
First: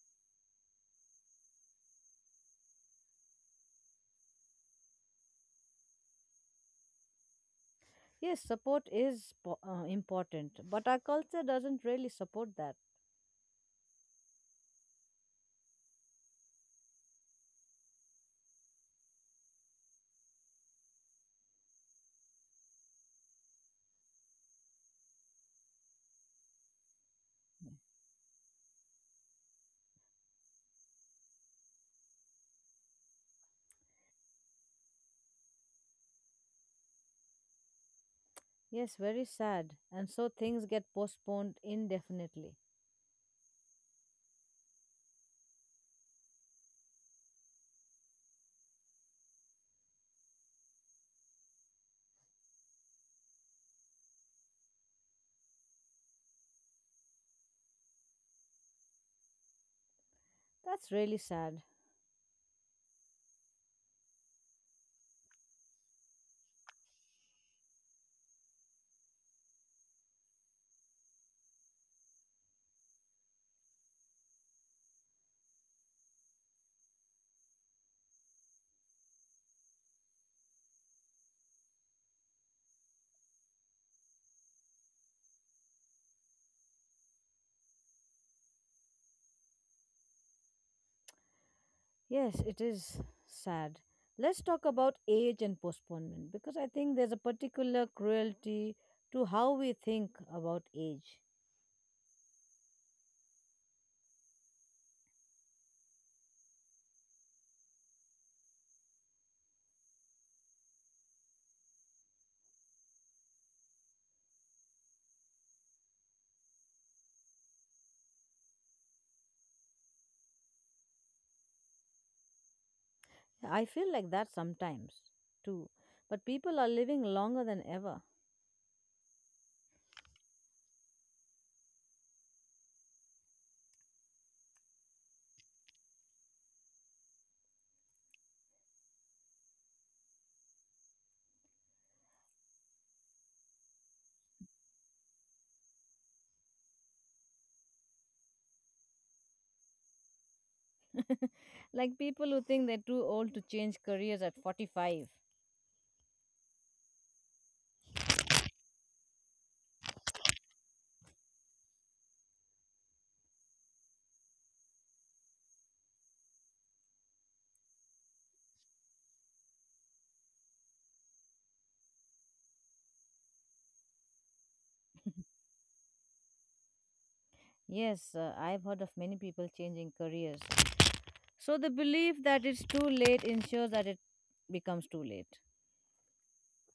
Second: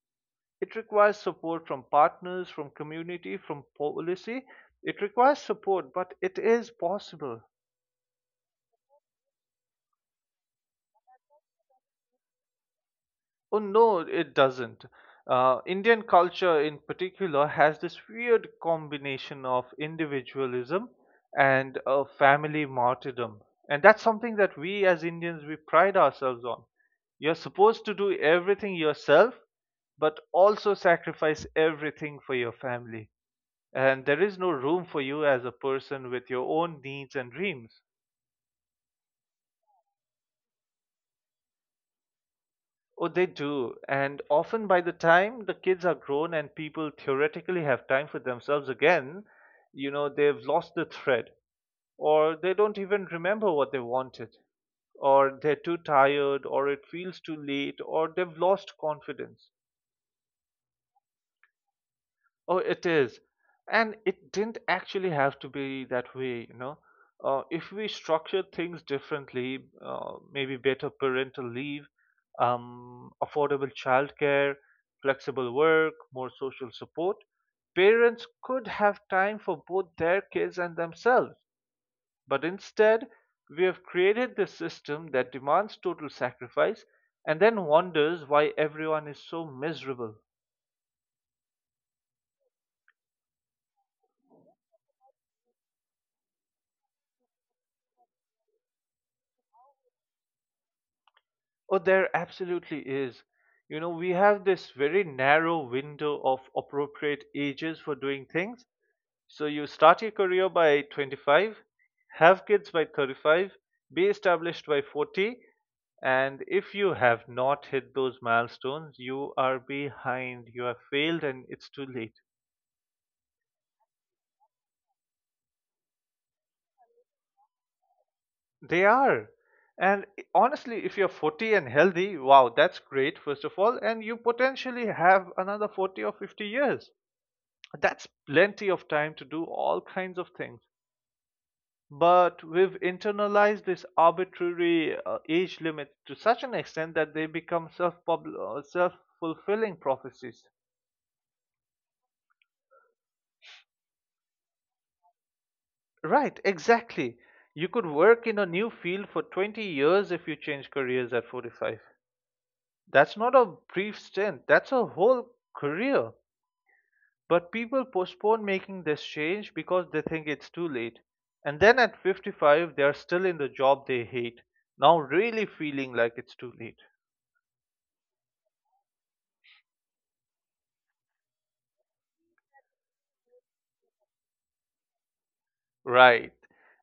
It requires support from partners, from community, from policy. It requires support, but it is possible.
Yes, support is important, but our culture doesn't really support that.
Oh no, it doesn't. Indian culture, in particular, has this weird combination of individualism and, family martyrdom, and that's something that we as Indians we pride ourselves on. You're supposed to do everything yourself, but also sacrifice everything for your family. And there is no room for you as a person with your own needs and dreams.
Yes, very sad. And so things get postponed indefinitely.
Oh, they do. And often by the time the kids are grown and people theoretically have time for themselves again, you know, they've lost the thread, or they don't even remember what they wanted, or they're too tired, or it feels too late, or they've lost confidence.
That's really sad.
Oh, it is. And it didn't actually have to be that way, you know. If we structured things differently, maybe better parental leave, affordable childcare, flexible work, more social support, parents could have time for both their kids and themselves. But instead, we have created this system that demands total sacrifice and then wonders why everyone is so miserable.
Yes, it is sad. Let's talk about age and postponement because I think there's a particular cruelty to how we think about age.
Oh, there absolutely is. You know, we have this very narrow window of appropriate ages for doing things. So you start your career by 25, have kids by 35, be established by 40, and if you have not hit those milestones, you are behind, you have failed, and it's too late.
I feel like that sometimes too. But people are living longer than ever.
They are. And honestly, if you're 40 and healthy, wow, that's great, first of all, and you potentially have another 40 or 50 years. That's plenty of time to do all kinds of things. But we've internalized this arbitrary, age limit to such an extent that they become self fulfilling prophecies.
Like people who think they're too old to change careers at 45.
Right, exactly. You could work in a new field for 20 years if you change careers at 45. That's not a brief stint, that's a whole career. But people postpone making this change because they think it's too late. And then at 55, they are still in the job they hate, now really feeling like it's too late.
Yes, I've heard of many people changing careers. So the belief that it's too late ensures that it becomes too late.
Right.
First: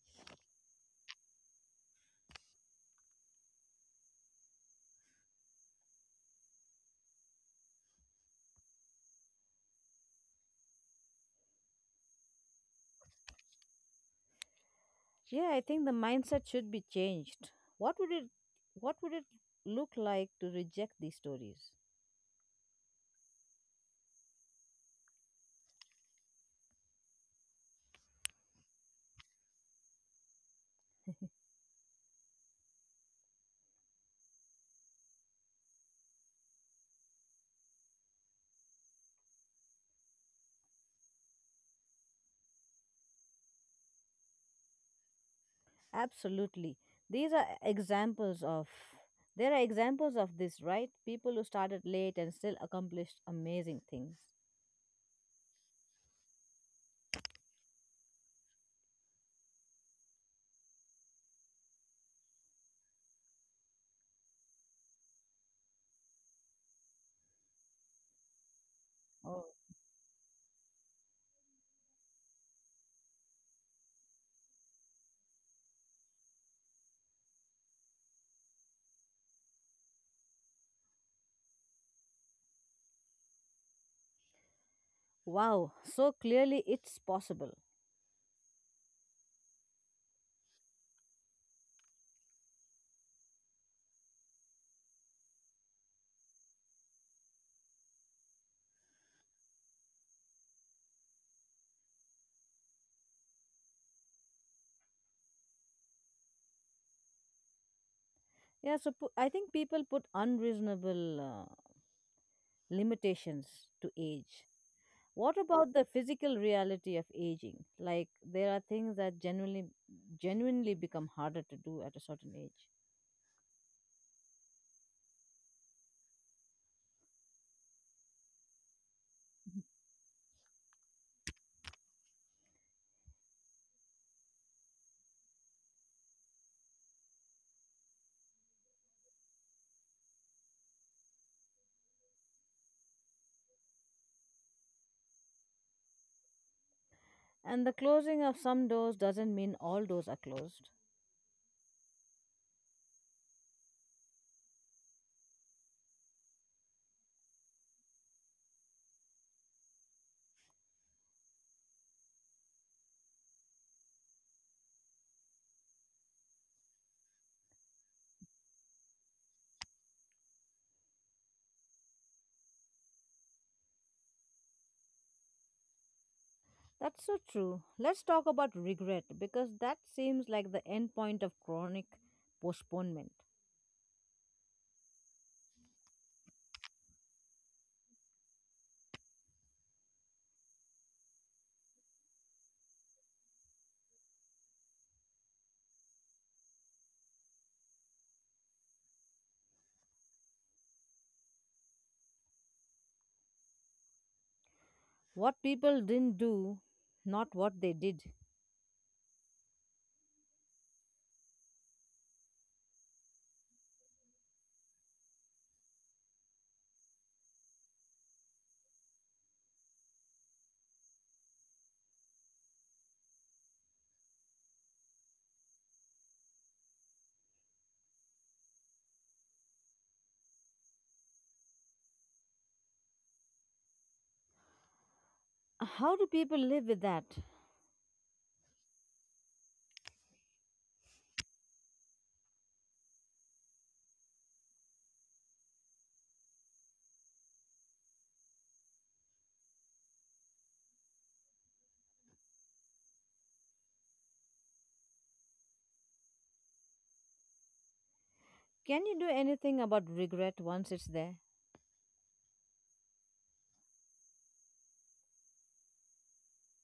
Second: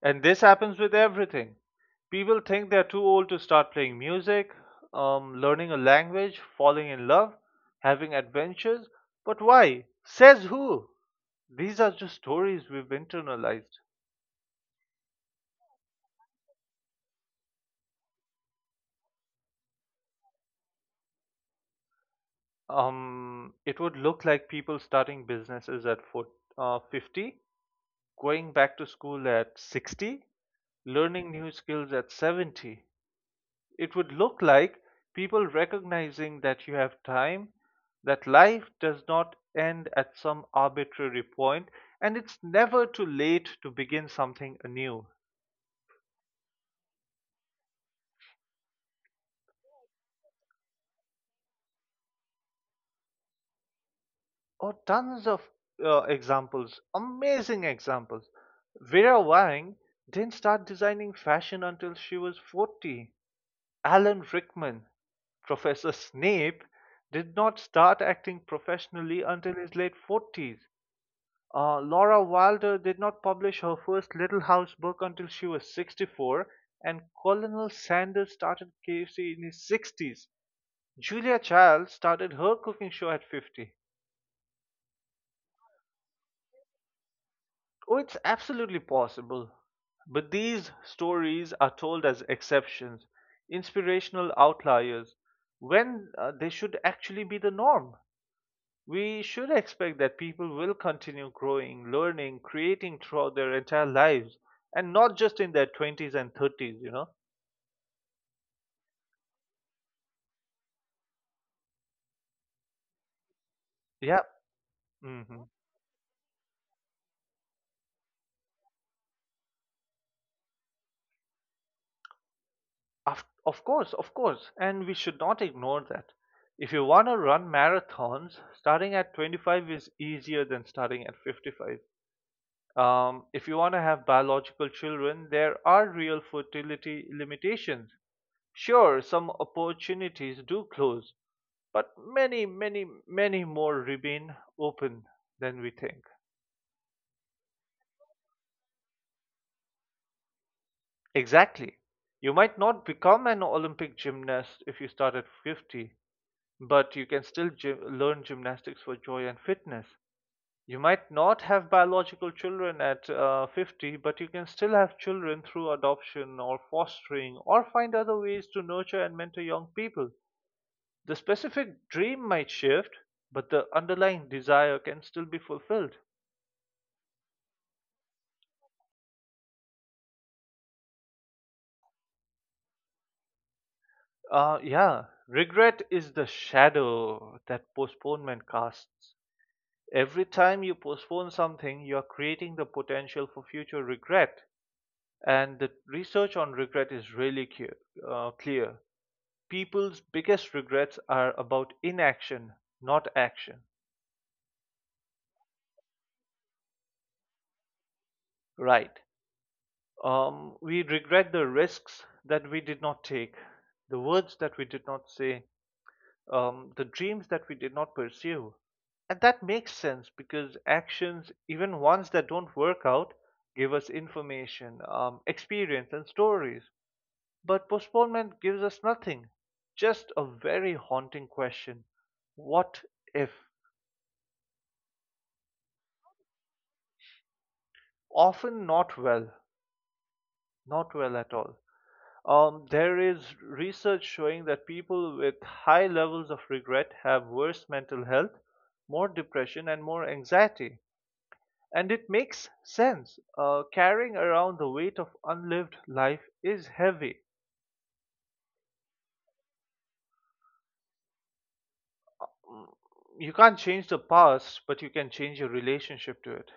And this happens with everything. People think they're too old to start playing music, learning a language, falling in love, having adventures. But why? Says who? These are just stories we've internalized.
Yeah, I think the mindset should be changed. What would it what would it look like to reject these stories?
It would look like people starting businesses at 40, 50, going back to school at 60, learning new skills at 70. It would look like people recognizing that you have time, that life does not end at some arbitrary point, and it's never too late to begin something anew.
Absolutely. These are examples of there are examples of this, right? People who started late and still accomplished amazing things.
Oh, tons of, examples, amazing examples. Vera Wang didn't start designing fashion until she was 40. Alan Rickman, Professor Snape, did not start acting professionally
Oh.
until his late 40s. Laura Wilder did not publish her first Little House book until she was 64, and Colonel Sanders started KFC in his 60s. Julia Child started her cooking show at 50.
Wow, so clearly it's possible.
Oh, it's absolutely possible. But these stories are told as exceptions, inspirational outliers, when they should actually be the norm. We should expect that people will continue growing, learning, creating throughout their entire lives and not just in their 20s and 30s, you know?
Yeah, so I think people put unreasonable, limitations to
Yeah.
age. What
Hmm.
about the physical reality of aging? Like there are things that genuinely become harder to do at a certain age.
Of course, of course. And we should not ignore that. If you want to run marathons, starting at 25 is easier than starting at 55. If you want to have biological children, there are real fertility limitations. Sure, some opportunities do close, but many, many, many more remain open than we think.
And the closing of some doors doesn't mean all doors are closed.
Exactly. You might not become an Olympic gymnast if you start at 50, but you can still learn gymnastics for joy and fitness. You might not have biological children at 50, but you can still have children through adoption or fostering or find other ways to nurture and mentor young people. The specific dream might shift, but the underlying desire can still be fulfilled.
That's so true. Let's talk about regret because that seems like the end point of chronic postponement.
Yeah, regret is the shadow that postponement casts. Every time you postpone something, you are creating the potential for future regret. And the research on regret is really clear. Uh, clear. People's biggest regrets are about inaction, not action.
What people didn't do, not what they did.
Right. We regret the risks that we did not take, the words that we did not say, the dreams that we did not pursue. And that makes sense because actions, even ones that don't work out, give us information, experience, and stories. But postponement gives us nothing, just a very haunting question: what if?
How do people live with that?
Often not well, not well at all. There is research showing that people with high levels of regret have worse mental health, more depression, and more anxiety. And it makes sense. Carrying around the weight of unlived life is heavy.
Can you do anything about regret once it's there?
You can't change the past, but you can change your relationship to it.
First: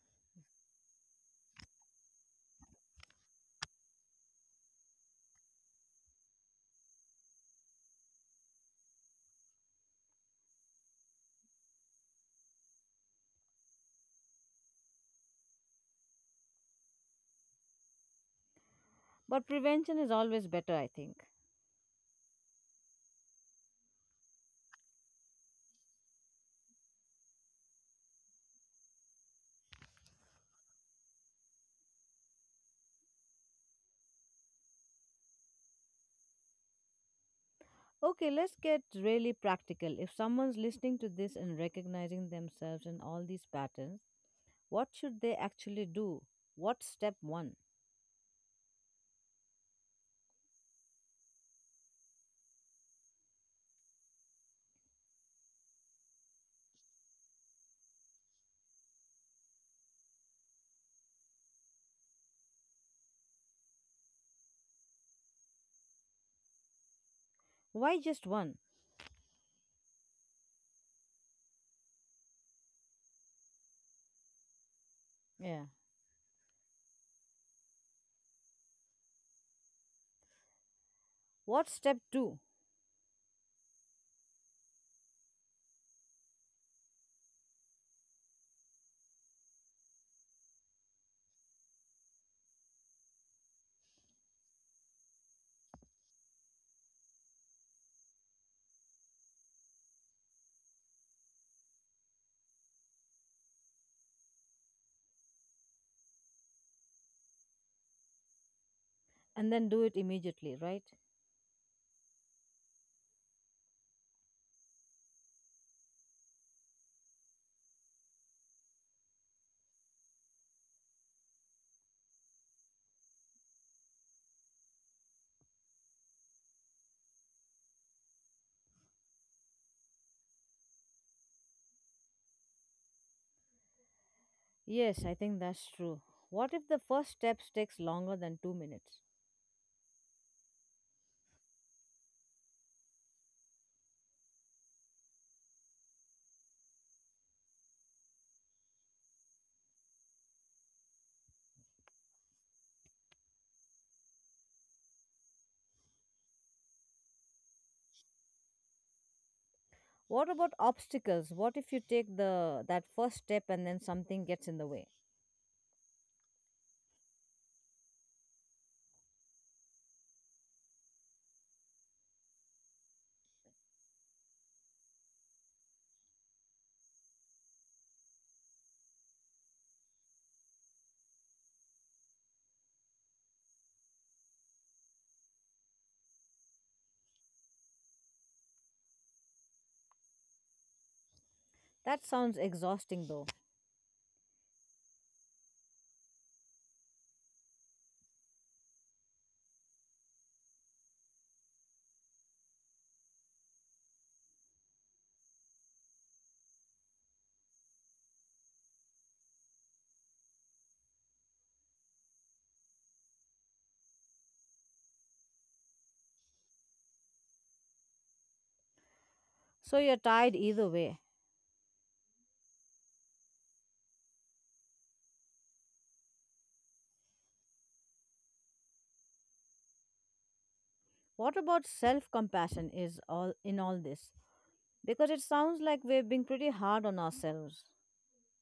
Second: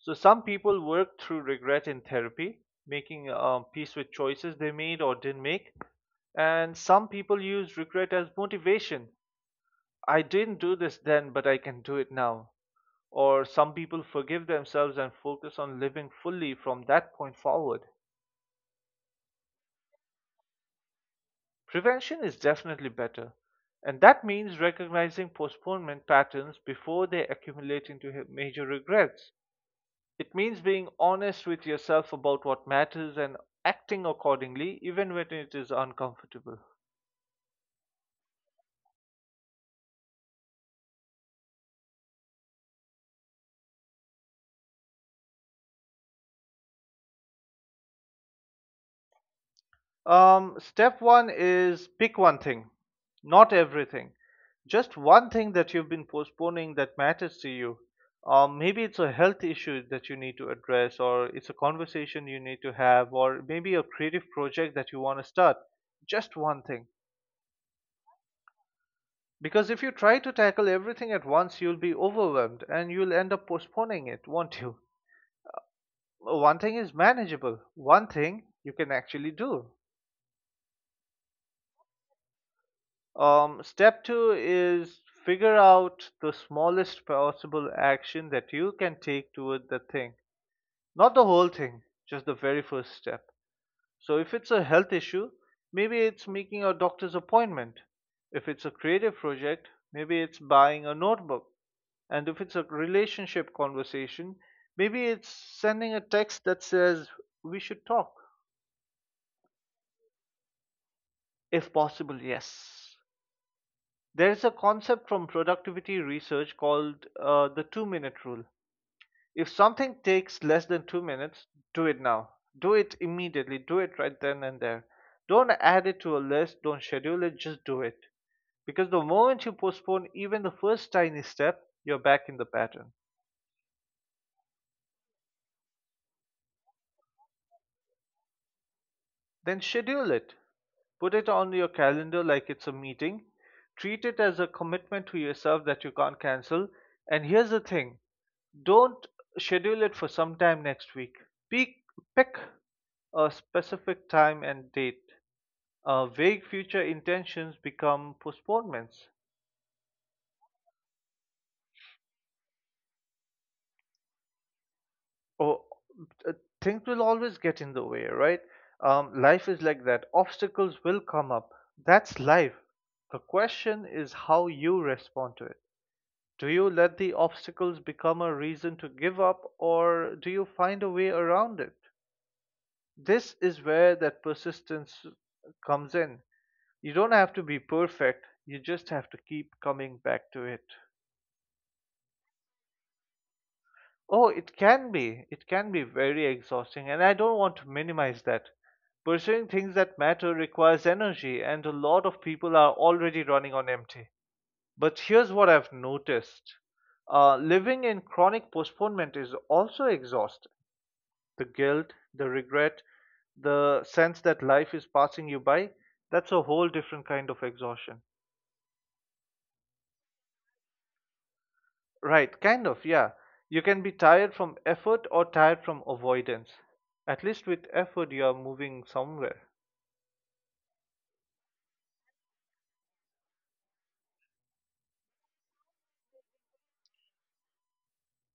So, some people work through regret in therapy, making peace with choices they made or didn't make. And some people use regret as motivation. I didn't do this then, but I can do it now. Or some people forgive themselves and focus on living fully from that point forward.
But prevention is always better, I think.
Prevention is definitely better, and that means recognizing postponement patterns before they accumulate into major regrets. It means being honest with yourself about what matters and acting accordingly, even when it is uncomfortable.
Okay, let's get really practical. If someone's listening to this and recognizing themselves in all these patterns, what should they actually do? What's step one?
Step one is pick one thing, not everything. Just one thing that you've been postponing that matters to you. Maybe it's a health issue that you need to address, or it's a conversation you need to have, or maybe a creative project that you want to start. Just one thing.
Why just one?
Because if you try to tackle everything at once, you'll be overwhelmed and you'll end up postponing it, won't you?
Yeah.
One thing is manageable, one thing you can actually do.
What's step two?
Step two is figure out the smallest possible action that you can take toward the thing. Not the whole thing, just the very first step. So, if it's a health issue, maybe it's making a doctor's appointment. If it's a creative project, maybe it's buying a notebook. And if it's a relationship conversation, maybe it's sending a text that says, "We should talk."
And then do it immediately, right?
If possible, yes. There's a concept from productivity research called the two-minute rule. If something takes less than 2 minutes, do it now. Do it immediately. Do it right then and there. Don't add it to a list. Don't schedule it. Just do it. Because the moment you postpone even the first tiny step, you're back in the pattern.
Yes, I think that's true. What if the first step takes longer than 2 minutes?
Then schedule it. Put it on your calendar like it's a meeting. Treat it as a commitment to yourself that you can't cancel. And here's the thing: don't schedule it for some time next week. Pick, pick a specific time and date. Vague future intentions become postponements.
What about obstacles? What if you take the that first step and then something gets in the way?
Or uh, things will always get in the way, right? Life is like that. Obstacles will come up. That's life. The question is how you respond to it. Do you let the obstacles become a reason to give up, or do you find a way around it? This is where that persistence comes in. You don't have to be perfect, you just have to keep coming back to it.
That sounds exhausting though.
Oh, it can be. It can be very exhausting, and I don't want to minimize that. Pursuing things that matter requires energy, and a lot of people are already running on empty. But here's what I've noticed: living in chronic postponement is also exhausting. The guilt, the regret, the sense that life is passing you by, that's a whole different kind of exhaustion.
So you're tired either way.
Right, kind of, yeah. You can be tired from effort or tired from avoidance. At least with effort, you are moving somewhere.
What about self compassion is all in all this? Because it sounds like we're being pretty hard on ourselves.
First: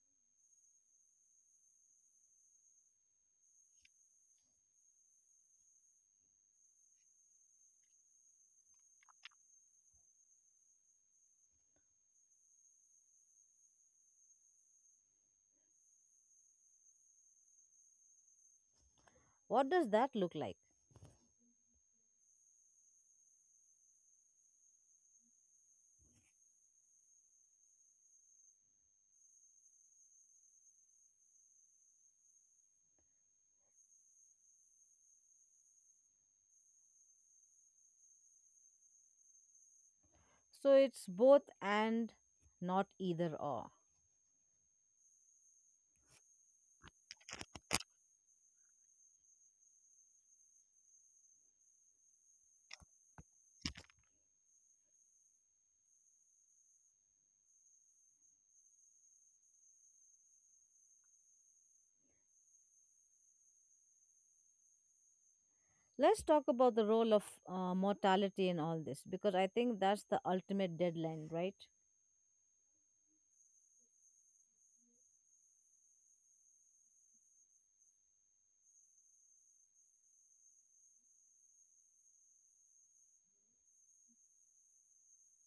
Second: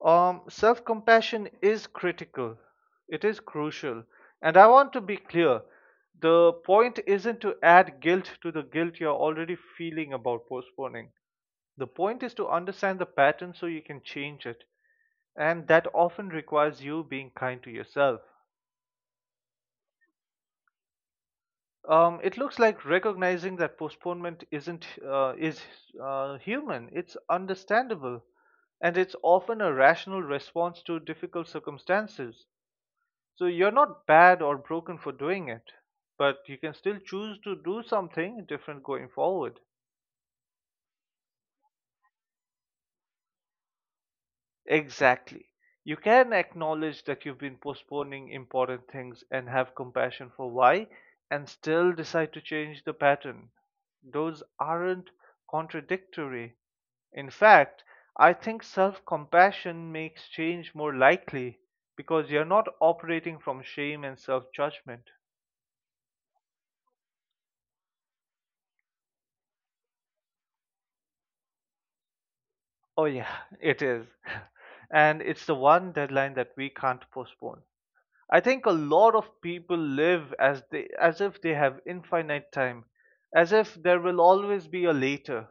Self compassion is critical, it is crucial. And I want to be clear: the point isn't to add guilt to the guilt you're already feeling about postponing. The point is to understand the pattern so you can change it. And that often requires you being kind to yourself.
What does that look like?
It looks like recognizing that postponement isn't is human. It's understandable, and it's often a rational response to difficult circumstances. So you're not bad or broken for doing it, but you can still choose to do something different going forward.
So it's both and not either or.
Exactly. You can acknowledge that you've been postponing important things and have compassion for why, and still decide to change the pattern. Those aren't contradictory. In fact, I think self compassion makes change more likely because you're not operating from shame and self judgment.
Let's talk about the role of, mortality in all this, because I think that's the ultimate deadline, right?
Oh, yeah, it is. [laughs] And it's the one deadline that we can't postpone. I think a lot of people live as they as if they have infinite time, as if there will always be a later.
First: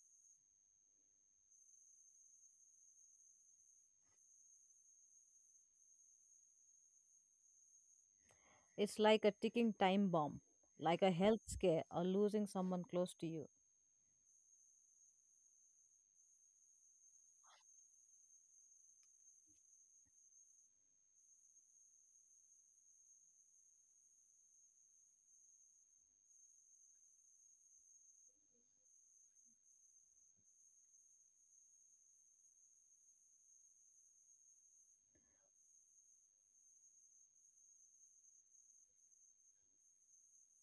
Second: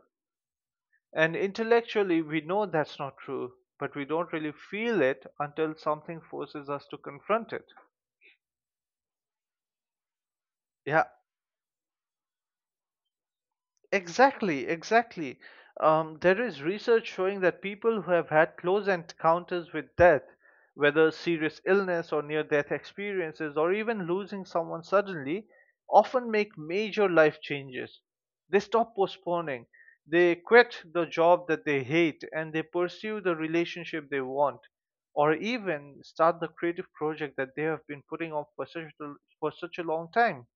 And intellectually we know that's not true, but we don't really feel it until something forces us to confront it.
It's like a ticking time bomb, like
Yeah,
a health scare or losing someone close to you.
exactly, exactly. There is research showing that people who have had close encounters with death, whether serious illness or near death experiences, or even losing someone suddenly, often make major life changes. They stop postponing, they quit the job that they hate, and they pursue the relationship they want, or even start the creative project that they have been putting off for for such a long time.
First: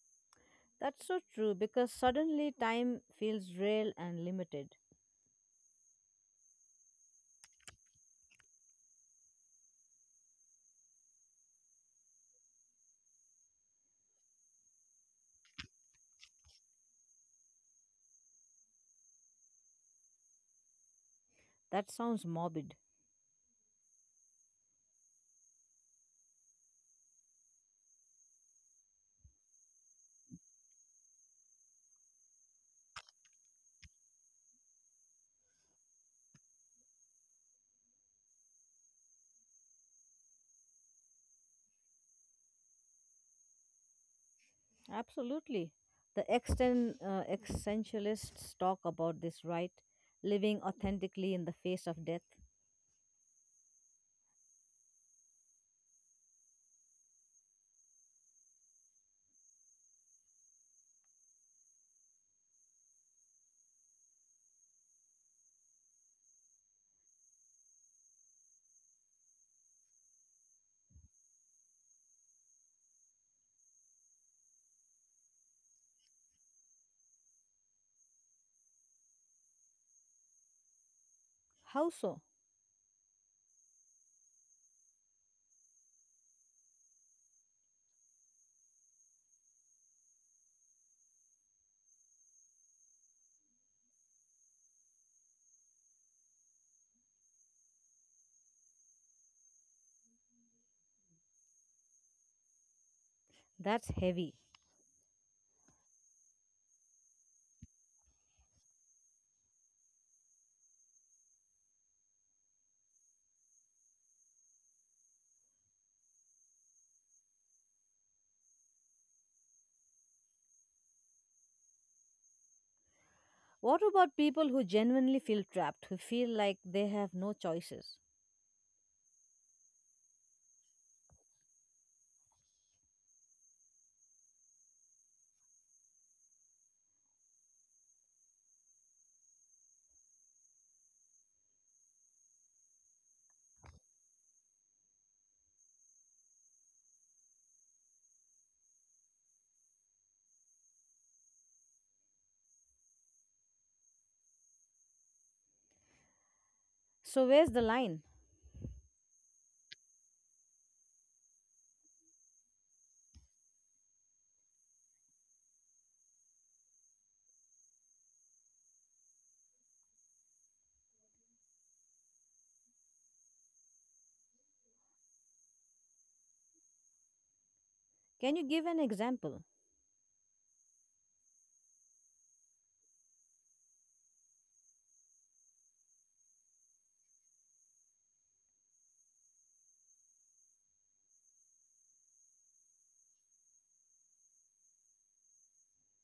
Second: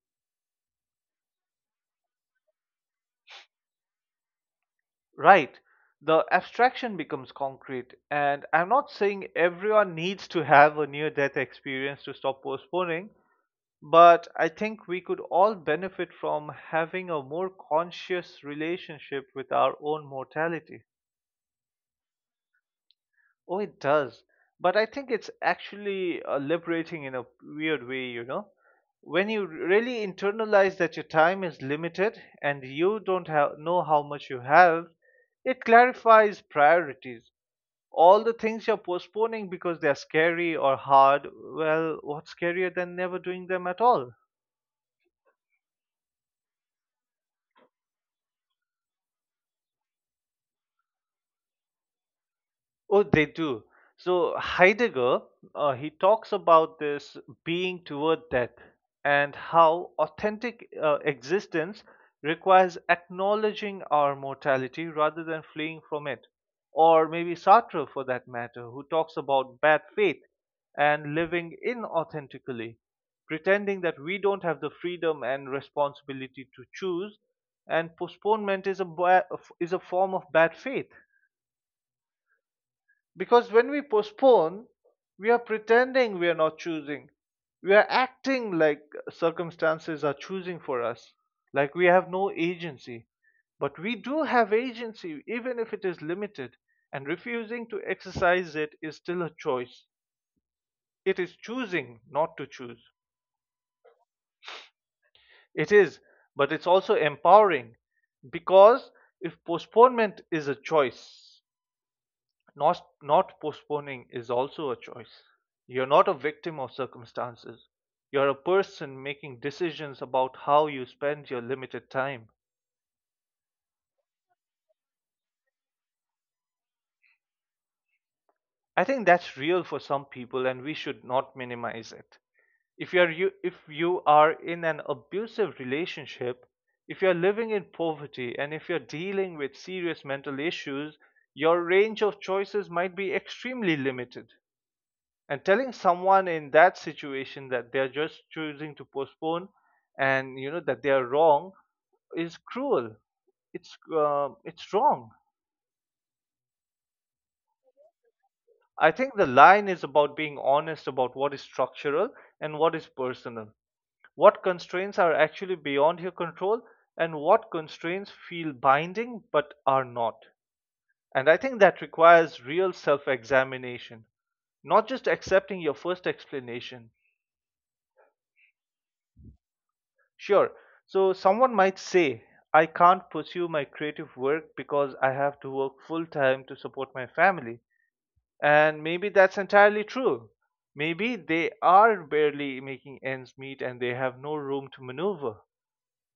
That's so true because suddenly time feels real and limited.
Right. The abstraction becomes concrete. And I'm not saying everyone needs to have a near death experience to stop postponing, but I think we could all benefit from having a more conscious relationship with our own mortality.
That sounds morbid.
Oh, it does. But I think it's actually liberating in a weird way, you know? When you really internalize that your time is limited and you don't have, know how much you have, it clarifies priorities. All the things you're postponing because they're scary or hard, well, what's scarier than never doing them at all?
Absolutely. The existentialists talk about this, right? Living authentically in the face of death.
Oh, they do. So Heidegger, he talks about this being toward death and how authentic existence requires acknowledging our mortality rather than fleeing from it. Or maybe Sartre, for that matter, who talks about bad faith and living inauthentically, pretending that we don't have the freedom and responsibility to choose, and postponement is a form of bad faith.
How so?
Because when we postpone, we are pretending we are not choosing. We are acting like circumstances are choosing for us, like we have no agency. But we do have agency, even if it is limited, and refusing to exercise it is still a choice. It is choosing not to choose.
That's heavy.
It is, but it's also empowering because if postponement is a choice, not postponing is also a choice. You're not a victim of circumstances. You're a person making decisions about how you spend your limited time.
What about people who genuinely feel trapped, who feel like they have no choices?
I think that's real for some people, and we should not minimize it. If you are in an abusive relationship, if you're living in poverty, and if you're dealing with serious mental issues, your range of choices might be extremely limited. And telling someone in that situation that they're just choosing to postpone and you know that they are wrong is cruel. It's it's wrong.
So, where's the line?
I think the line is about being honest about what is structural and what is personal, what constraints are actually beyond your control and what constraints feel binding but are not. And I think that requires real self examination, not just accepting your first explanation.
Can you give an example?
Sure. So someone might say, I can't pursue my creative work because I have to work full time to support my family. And maybe that's entirely true. Maybe they are barely making ends meet and they have no room to maneuver.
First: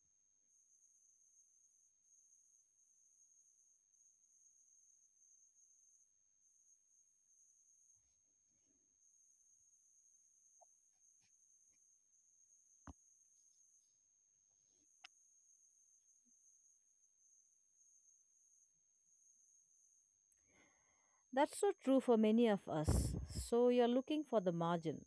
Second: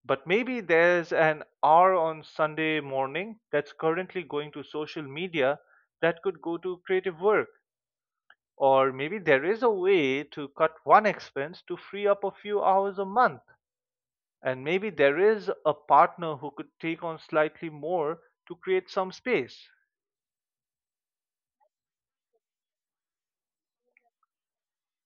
But maybe there's an hour on Sunday morning that's currently going to social media that could go to creative work. Or maybe there is a way to cut one expense to free up a few hours a month, and maybe there is a partner who could take on slightly more to create some space.
That's so true for many of us. So, you're looking for the margins.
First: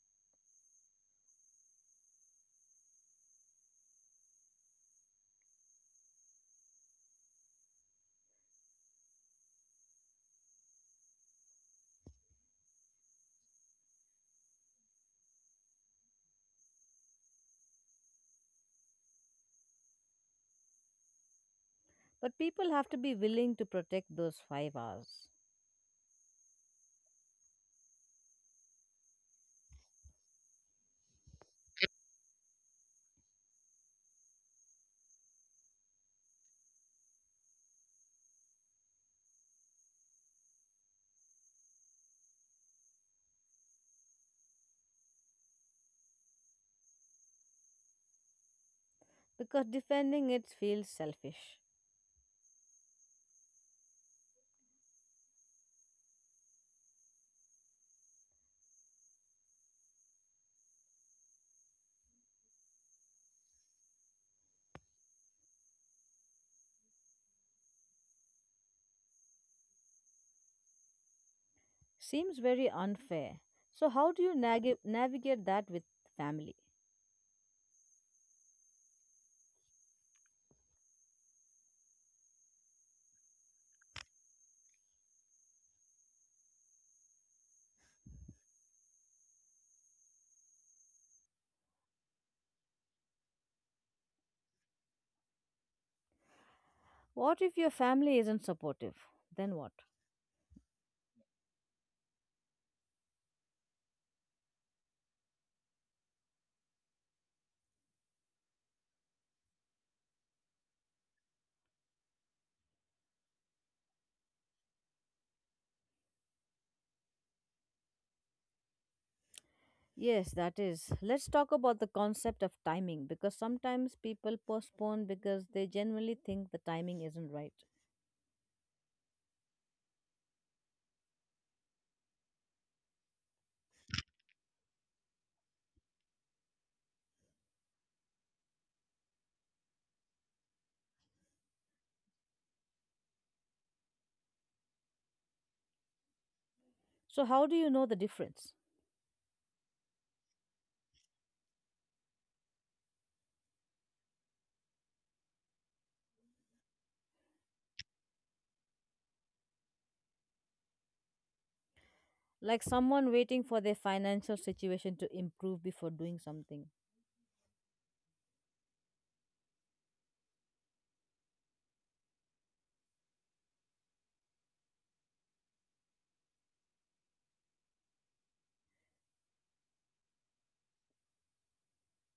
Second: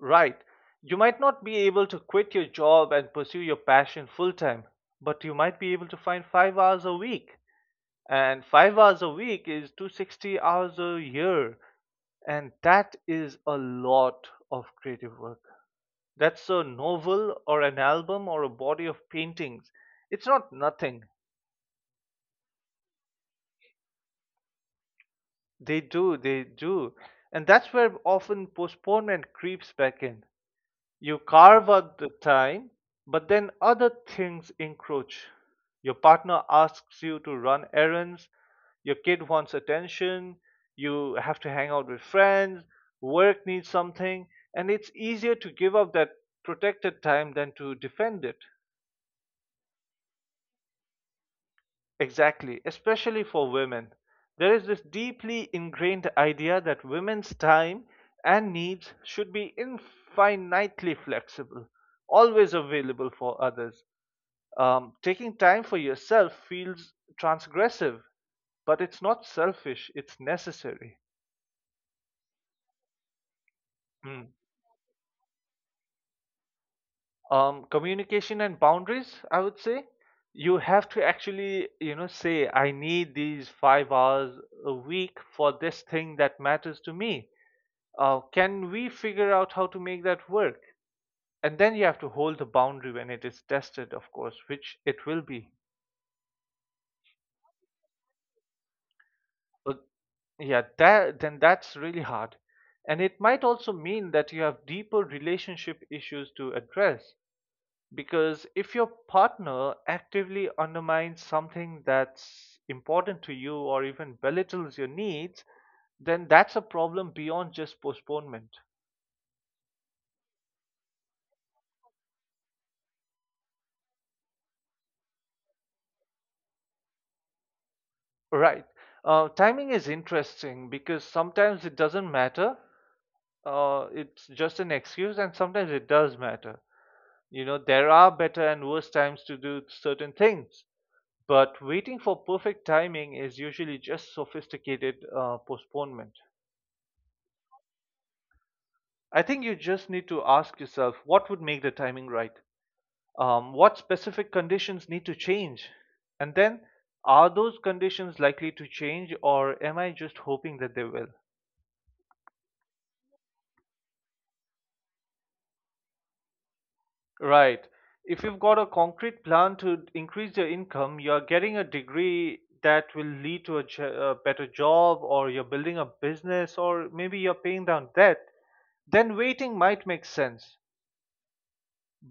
Right. You might not be able to quit your job and pursue your passion full time, but you might be able to find 5 hours a week. And 5 hours a week is 260 hours a year. And that is a lot of creative work. That's a novel or an album or a body of paintings. It's not nothing.
But people have to be willing to protect those 5 hours
They do, they do. And that's where often postponement creeps back in. You carve out the time, but then other things encroach. Your partner asks you to run errands, your kid wants attention, you have to hang out with friends, work needs something, and it's easier to give up that protected time than to defend it.
because defending it feels selfish.
Exactly, especially for women. There is this deeply ingrained idea that women's time and needs should be infinitely flexible, always available for others. Taking time for yourself feels transgressive, but it's not selfish, it's necessary.
Seems very unfair. So, how do you
Mm.
navigate that with family?
Communication and boundaries, I would say. You have to actually, say, I need these 5 hours a week for this thing that matters to me. Can we figure out how to make that work? And then you have to hold the boundary when it is tested, of course, which it will be.
What if your family isn't supportive? Then what?
But yeah, that, then that's really hard. And it might also mean that you have deeper relationship issues to address. Because if your partner actively undermines something that's important to you or even belittles your needs, then that's a problem beyond just postponement.
Yes, that is. Let's talk about the concept of timing because sometimes people postpone because they genuinely think the timing isn't right.
Right. Timing is interesting because sometimes it doesn't matter. It's just an excuse, and sometimes it does matter. There are better and worse times to do certain things, but waiting for perfect timing is usually just sophisticated postponement.
So, how do you know the difference?
I think you just need to ask yourself, what would make the timing right? What specific conditions need to change? And then, are those conditions likely to change, or am I just hoping that they will?
Like someone waiting for their financial situation to improve before doing something.
Right. If you've got a concrete plan to increase your income, you're getting a degree that will lead to a better job, or you're building a business, or maybe you're paying down debt, then waiting might make sense.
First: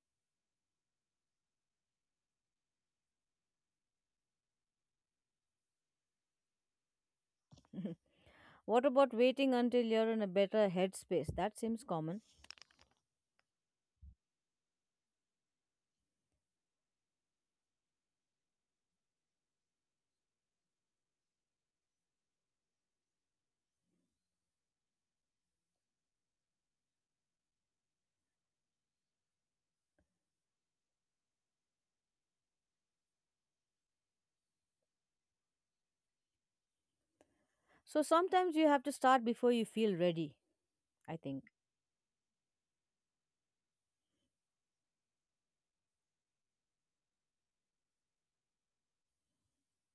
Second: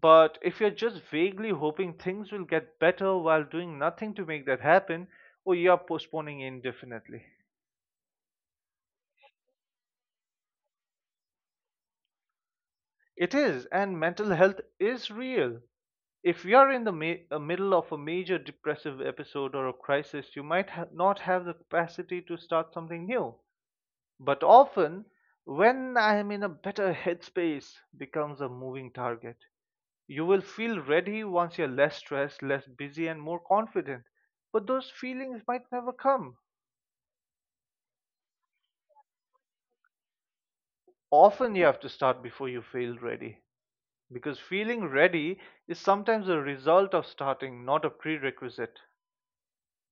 But if you're just vaguely hoping things will get better while doing nothing to make that happen, or you're postponing indefinitely.
What about waiting until you're in a better headspace? That seems common.
It is, and mental health is real. If you are in the middle of a major depressive episode or a crisis, you might not have the capacity to start something new. But often, when I am in a better headspace, becomes a moving target. You will feel ready once you're less stressed, less busy, and more confident. But those feelings might never come.
So, sometimes you have to start before you feel ready, I think.
Often, you have to start before you feel ready, because feeling ready is sometimes a result of starting, not a prerequisite.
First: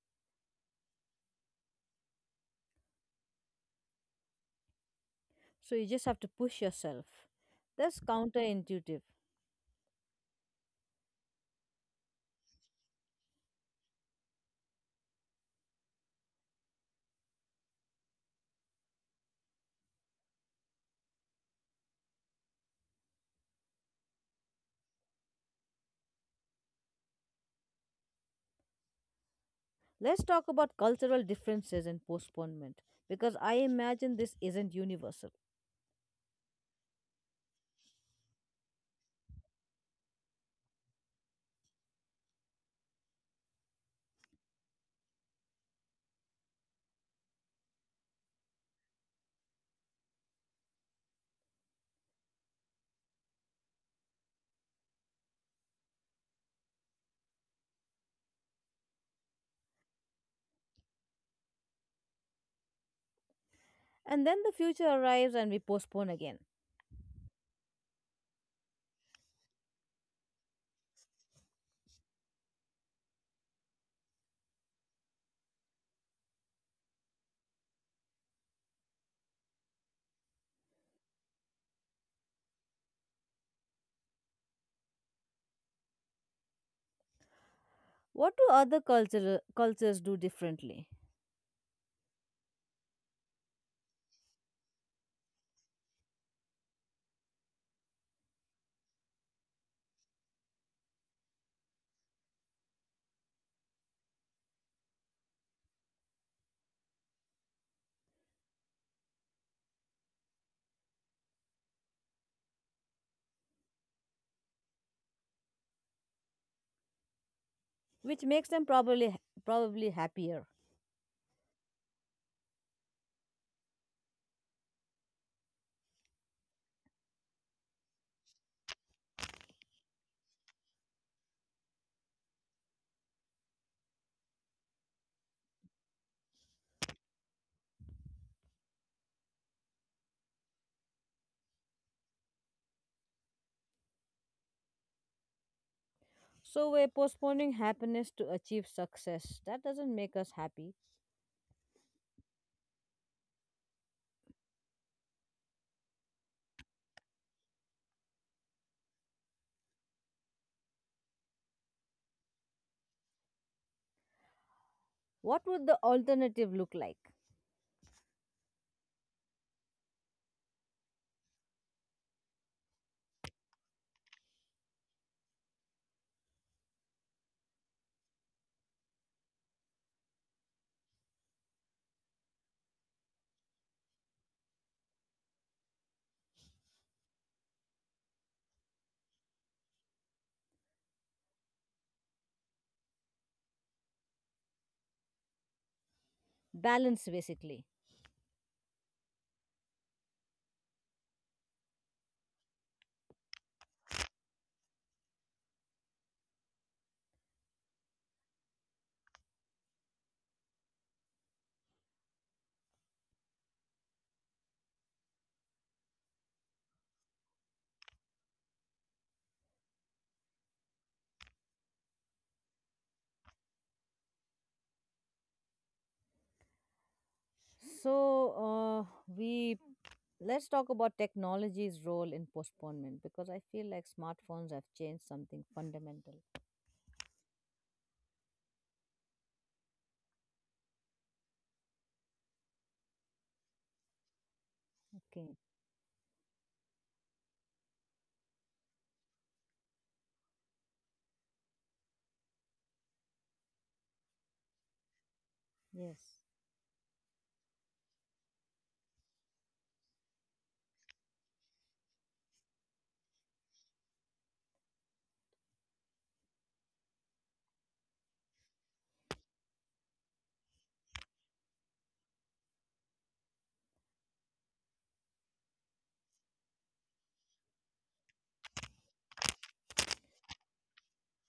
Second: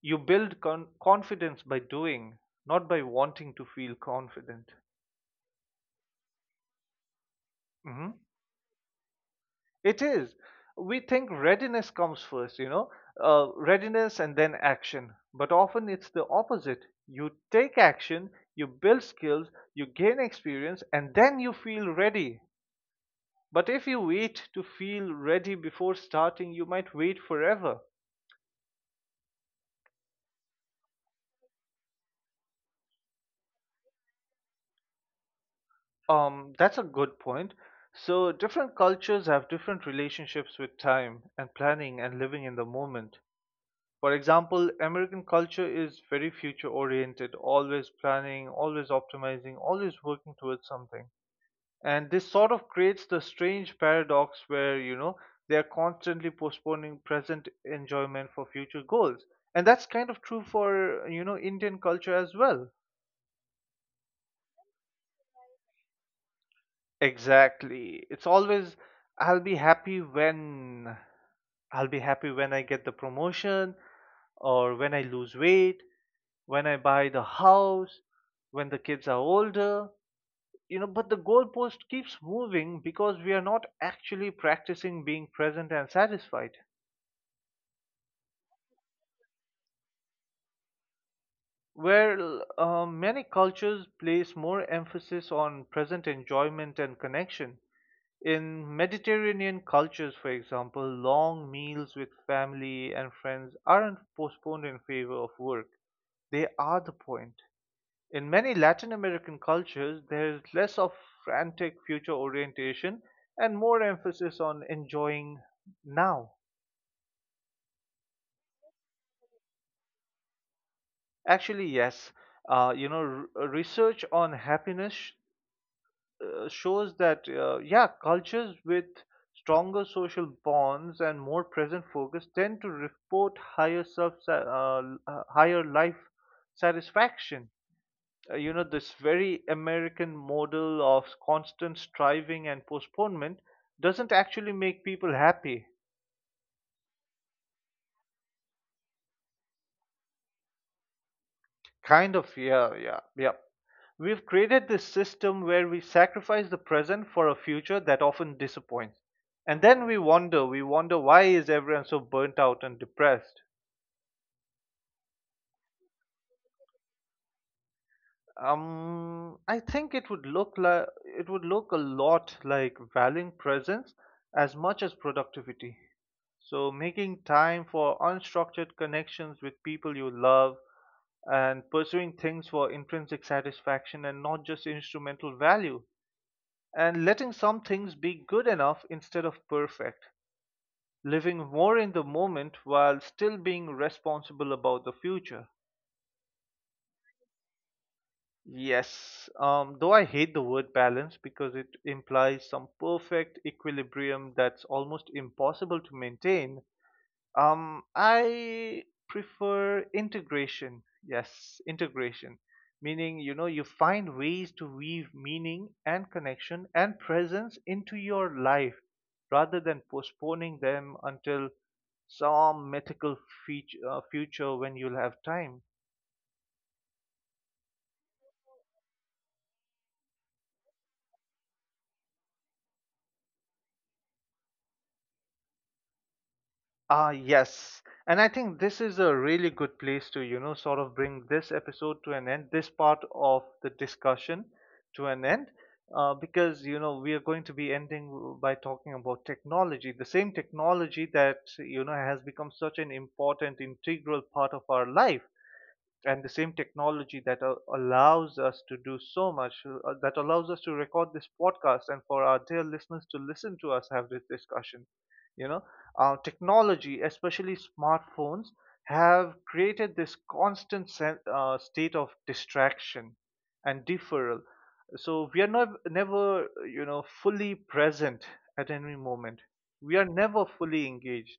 You build confidence by doing, not by wanting to feel confident.
So you just have to push yourself. That's
Mhm.
counterintuitive.
It is. We think readiness comes first, readiness and then action. But often it's the opposite. You take action, you build skills, you gain experience, and then you feel ready. But if you wait to feel ready before starting, you might wait forever.
Let's talk about cultural differences and postponement because I imagine this isn't universal.
That's a good point. So, different cultures have different relationships with time and planning and living in the moment. For example, American culture is very future oriented, always planning, always optimizing, always working towards something. And this sort of creates the strange paradox where, they are constantly postponing present enjoyment for future goals. And that's kind of true for, Indian culture as well.
And then the future arrives and we postpone again.
Exactly. It's always, I'll be happy when, I'll be happy when I get the promotion, or when I lose weight, when I buy the house, when the kids are older, but the goalpost keeps moving because we are not actually practicing being present and satisfied.
What do other cultures do differently,
Where many cultures place more emphasis on present enjoyment and connection. In Mediterranean cultures, for example, long meals with family and friends aren't postponed in favor of work. They are the point. In many Latin American cultures, there's less of frantic future orientation and more emphasis on enjoying now.
which makes them probably happier?
Actually, yes. Research on happiness shows that cultures with stronger social bonds and more present focus tend to report higher life satisfaction. This very American model of constant striving and postponement doesn't actually make people happy.
So we're postponing happiness to achieve success. That doesn't make us happy.
Kind of. Yeah, yeah, yeah. We've created this system where we sacrifice the present for a future that often disappoints. And then we wonder, why is everyone so burnt out and depressed?
What would the alternative look like?
I think it would look like, it would look a lot like valuing presence as much as productivity. So, making time for unstructured connections with people you love and pursuing things for intrinsic satisfaction and not just instrumental value. And letting some things be good enough instead of perfect, living more in the moment while still being responsible about the future.
Balance basically.
Yes, though I hate the word balance because it implies some perfect equilibrium that's almost impossible to maintain. I prefer integration. Yes, integration. Meaning, you find ways to weave meaning and connection and presence into your life rather than postponing them until some mythical future when you'll have time.
So uh, we let's talk about technology's role in postponement because I feel like smartphones have changed something fundamental.
Ah, yes. And I think this is a really good place to, sort of bring this episode to an end, this part of the discussion to an
Okay.
end, because, we are going to be ending by talking about technology, the same technology that, has become such an important, integral part of our life, and the
Yes.
same technology that allows us to do so much, that allows us to record this podcast and for our dear listeners to listen to us have this discussion. You know, Technology, especially smartphones, have created this constant state of distraction and deferral. So we are not, never, fully present at any moment. We are never fully engaged,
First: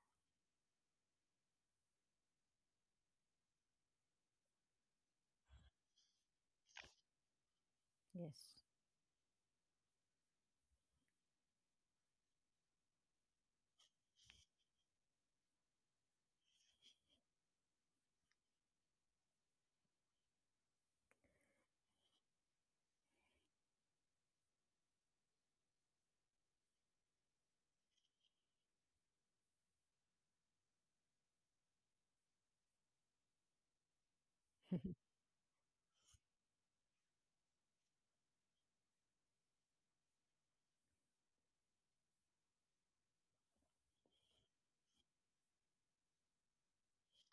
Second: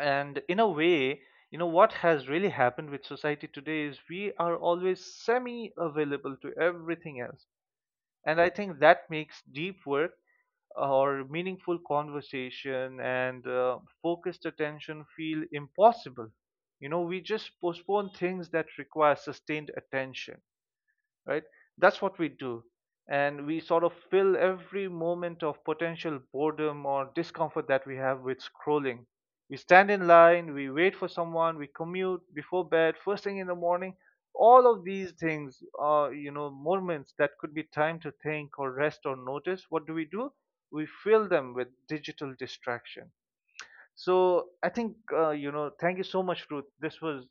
and in a way, what has really happened with society today is we are always semi available to everything else. And I
Yes.
think that makes deep work or meaningful conversation and focused attention feel impossible. We just postpone things that require sustained attention. Right? That's what we do. And we sort of fill every moment of potential boredom or discomfort that we have with scrolling. We stand in line, we wait for someone, we commute before bed, first thing in the morning. All of these things are, moments that could be time to think or rest or notice. What do? We fill them with digital distraction. So I think, thank you so much, Ruth. This was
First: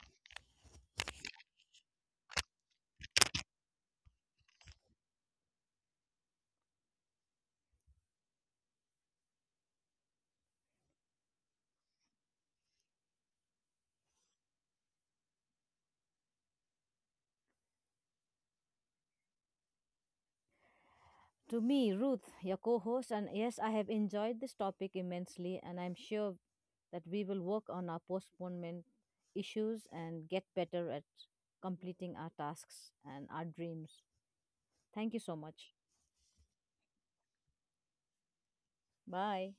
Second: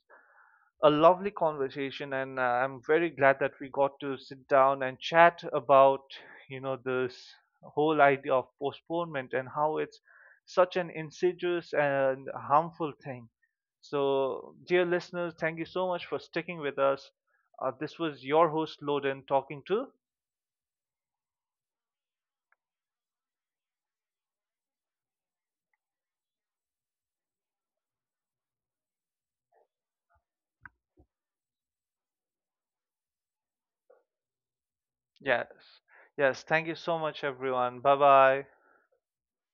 a lovely conversation, and I'm very glad that we got to sit down and chat about, this whole idea of postponement and how it's such an insidious and harmful thing. So, dear listeners, thank you so much for sticking with us. This was your host, Loden, talking to.
To me, Ruth, your co-host, and yes, I have enjoyed this topic immensely, and I'm sure that we will work on our postponement issues and get better at completing our tasks and our dreams. Thank you so
Yes.
much.
Yes. Thank you so much, everyone. Bye bye.
Bye.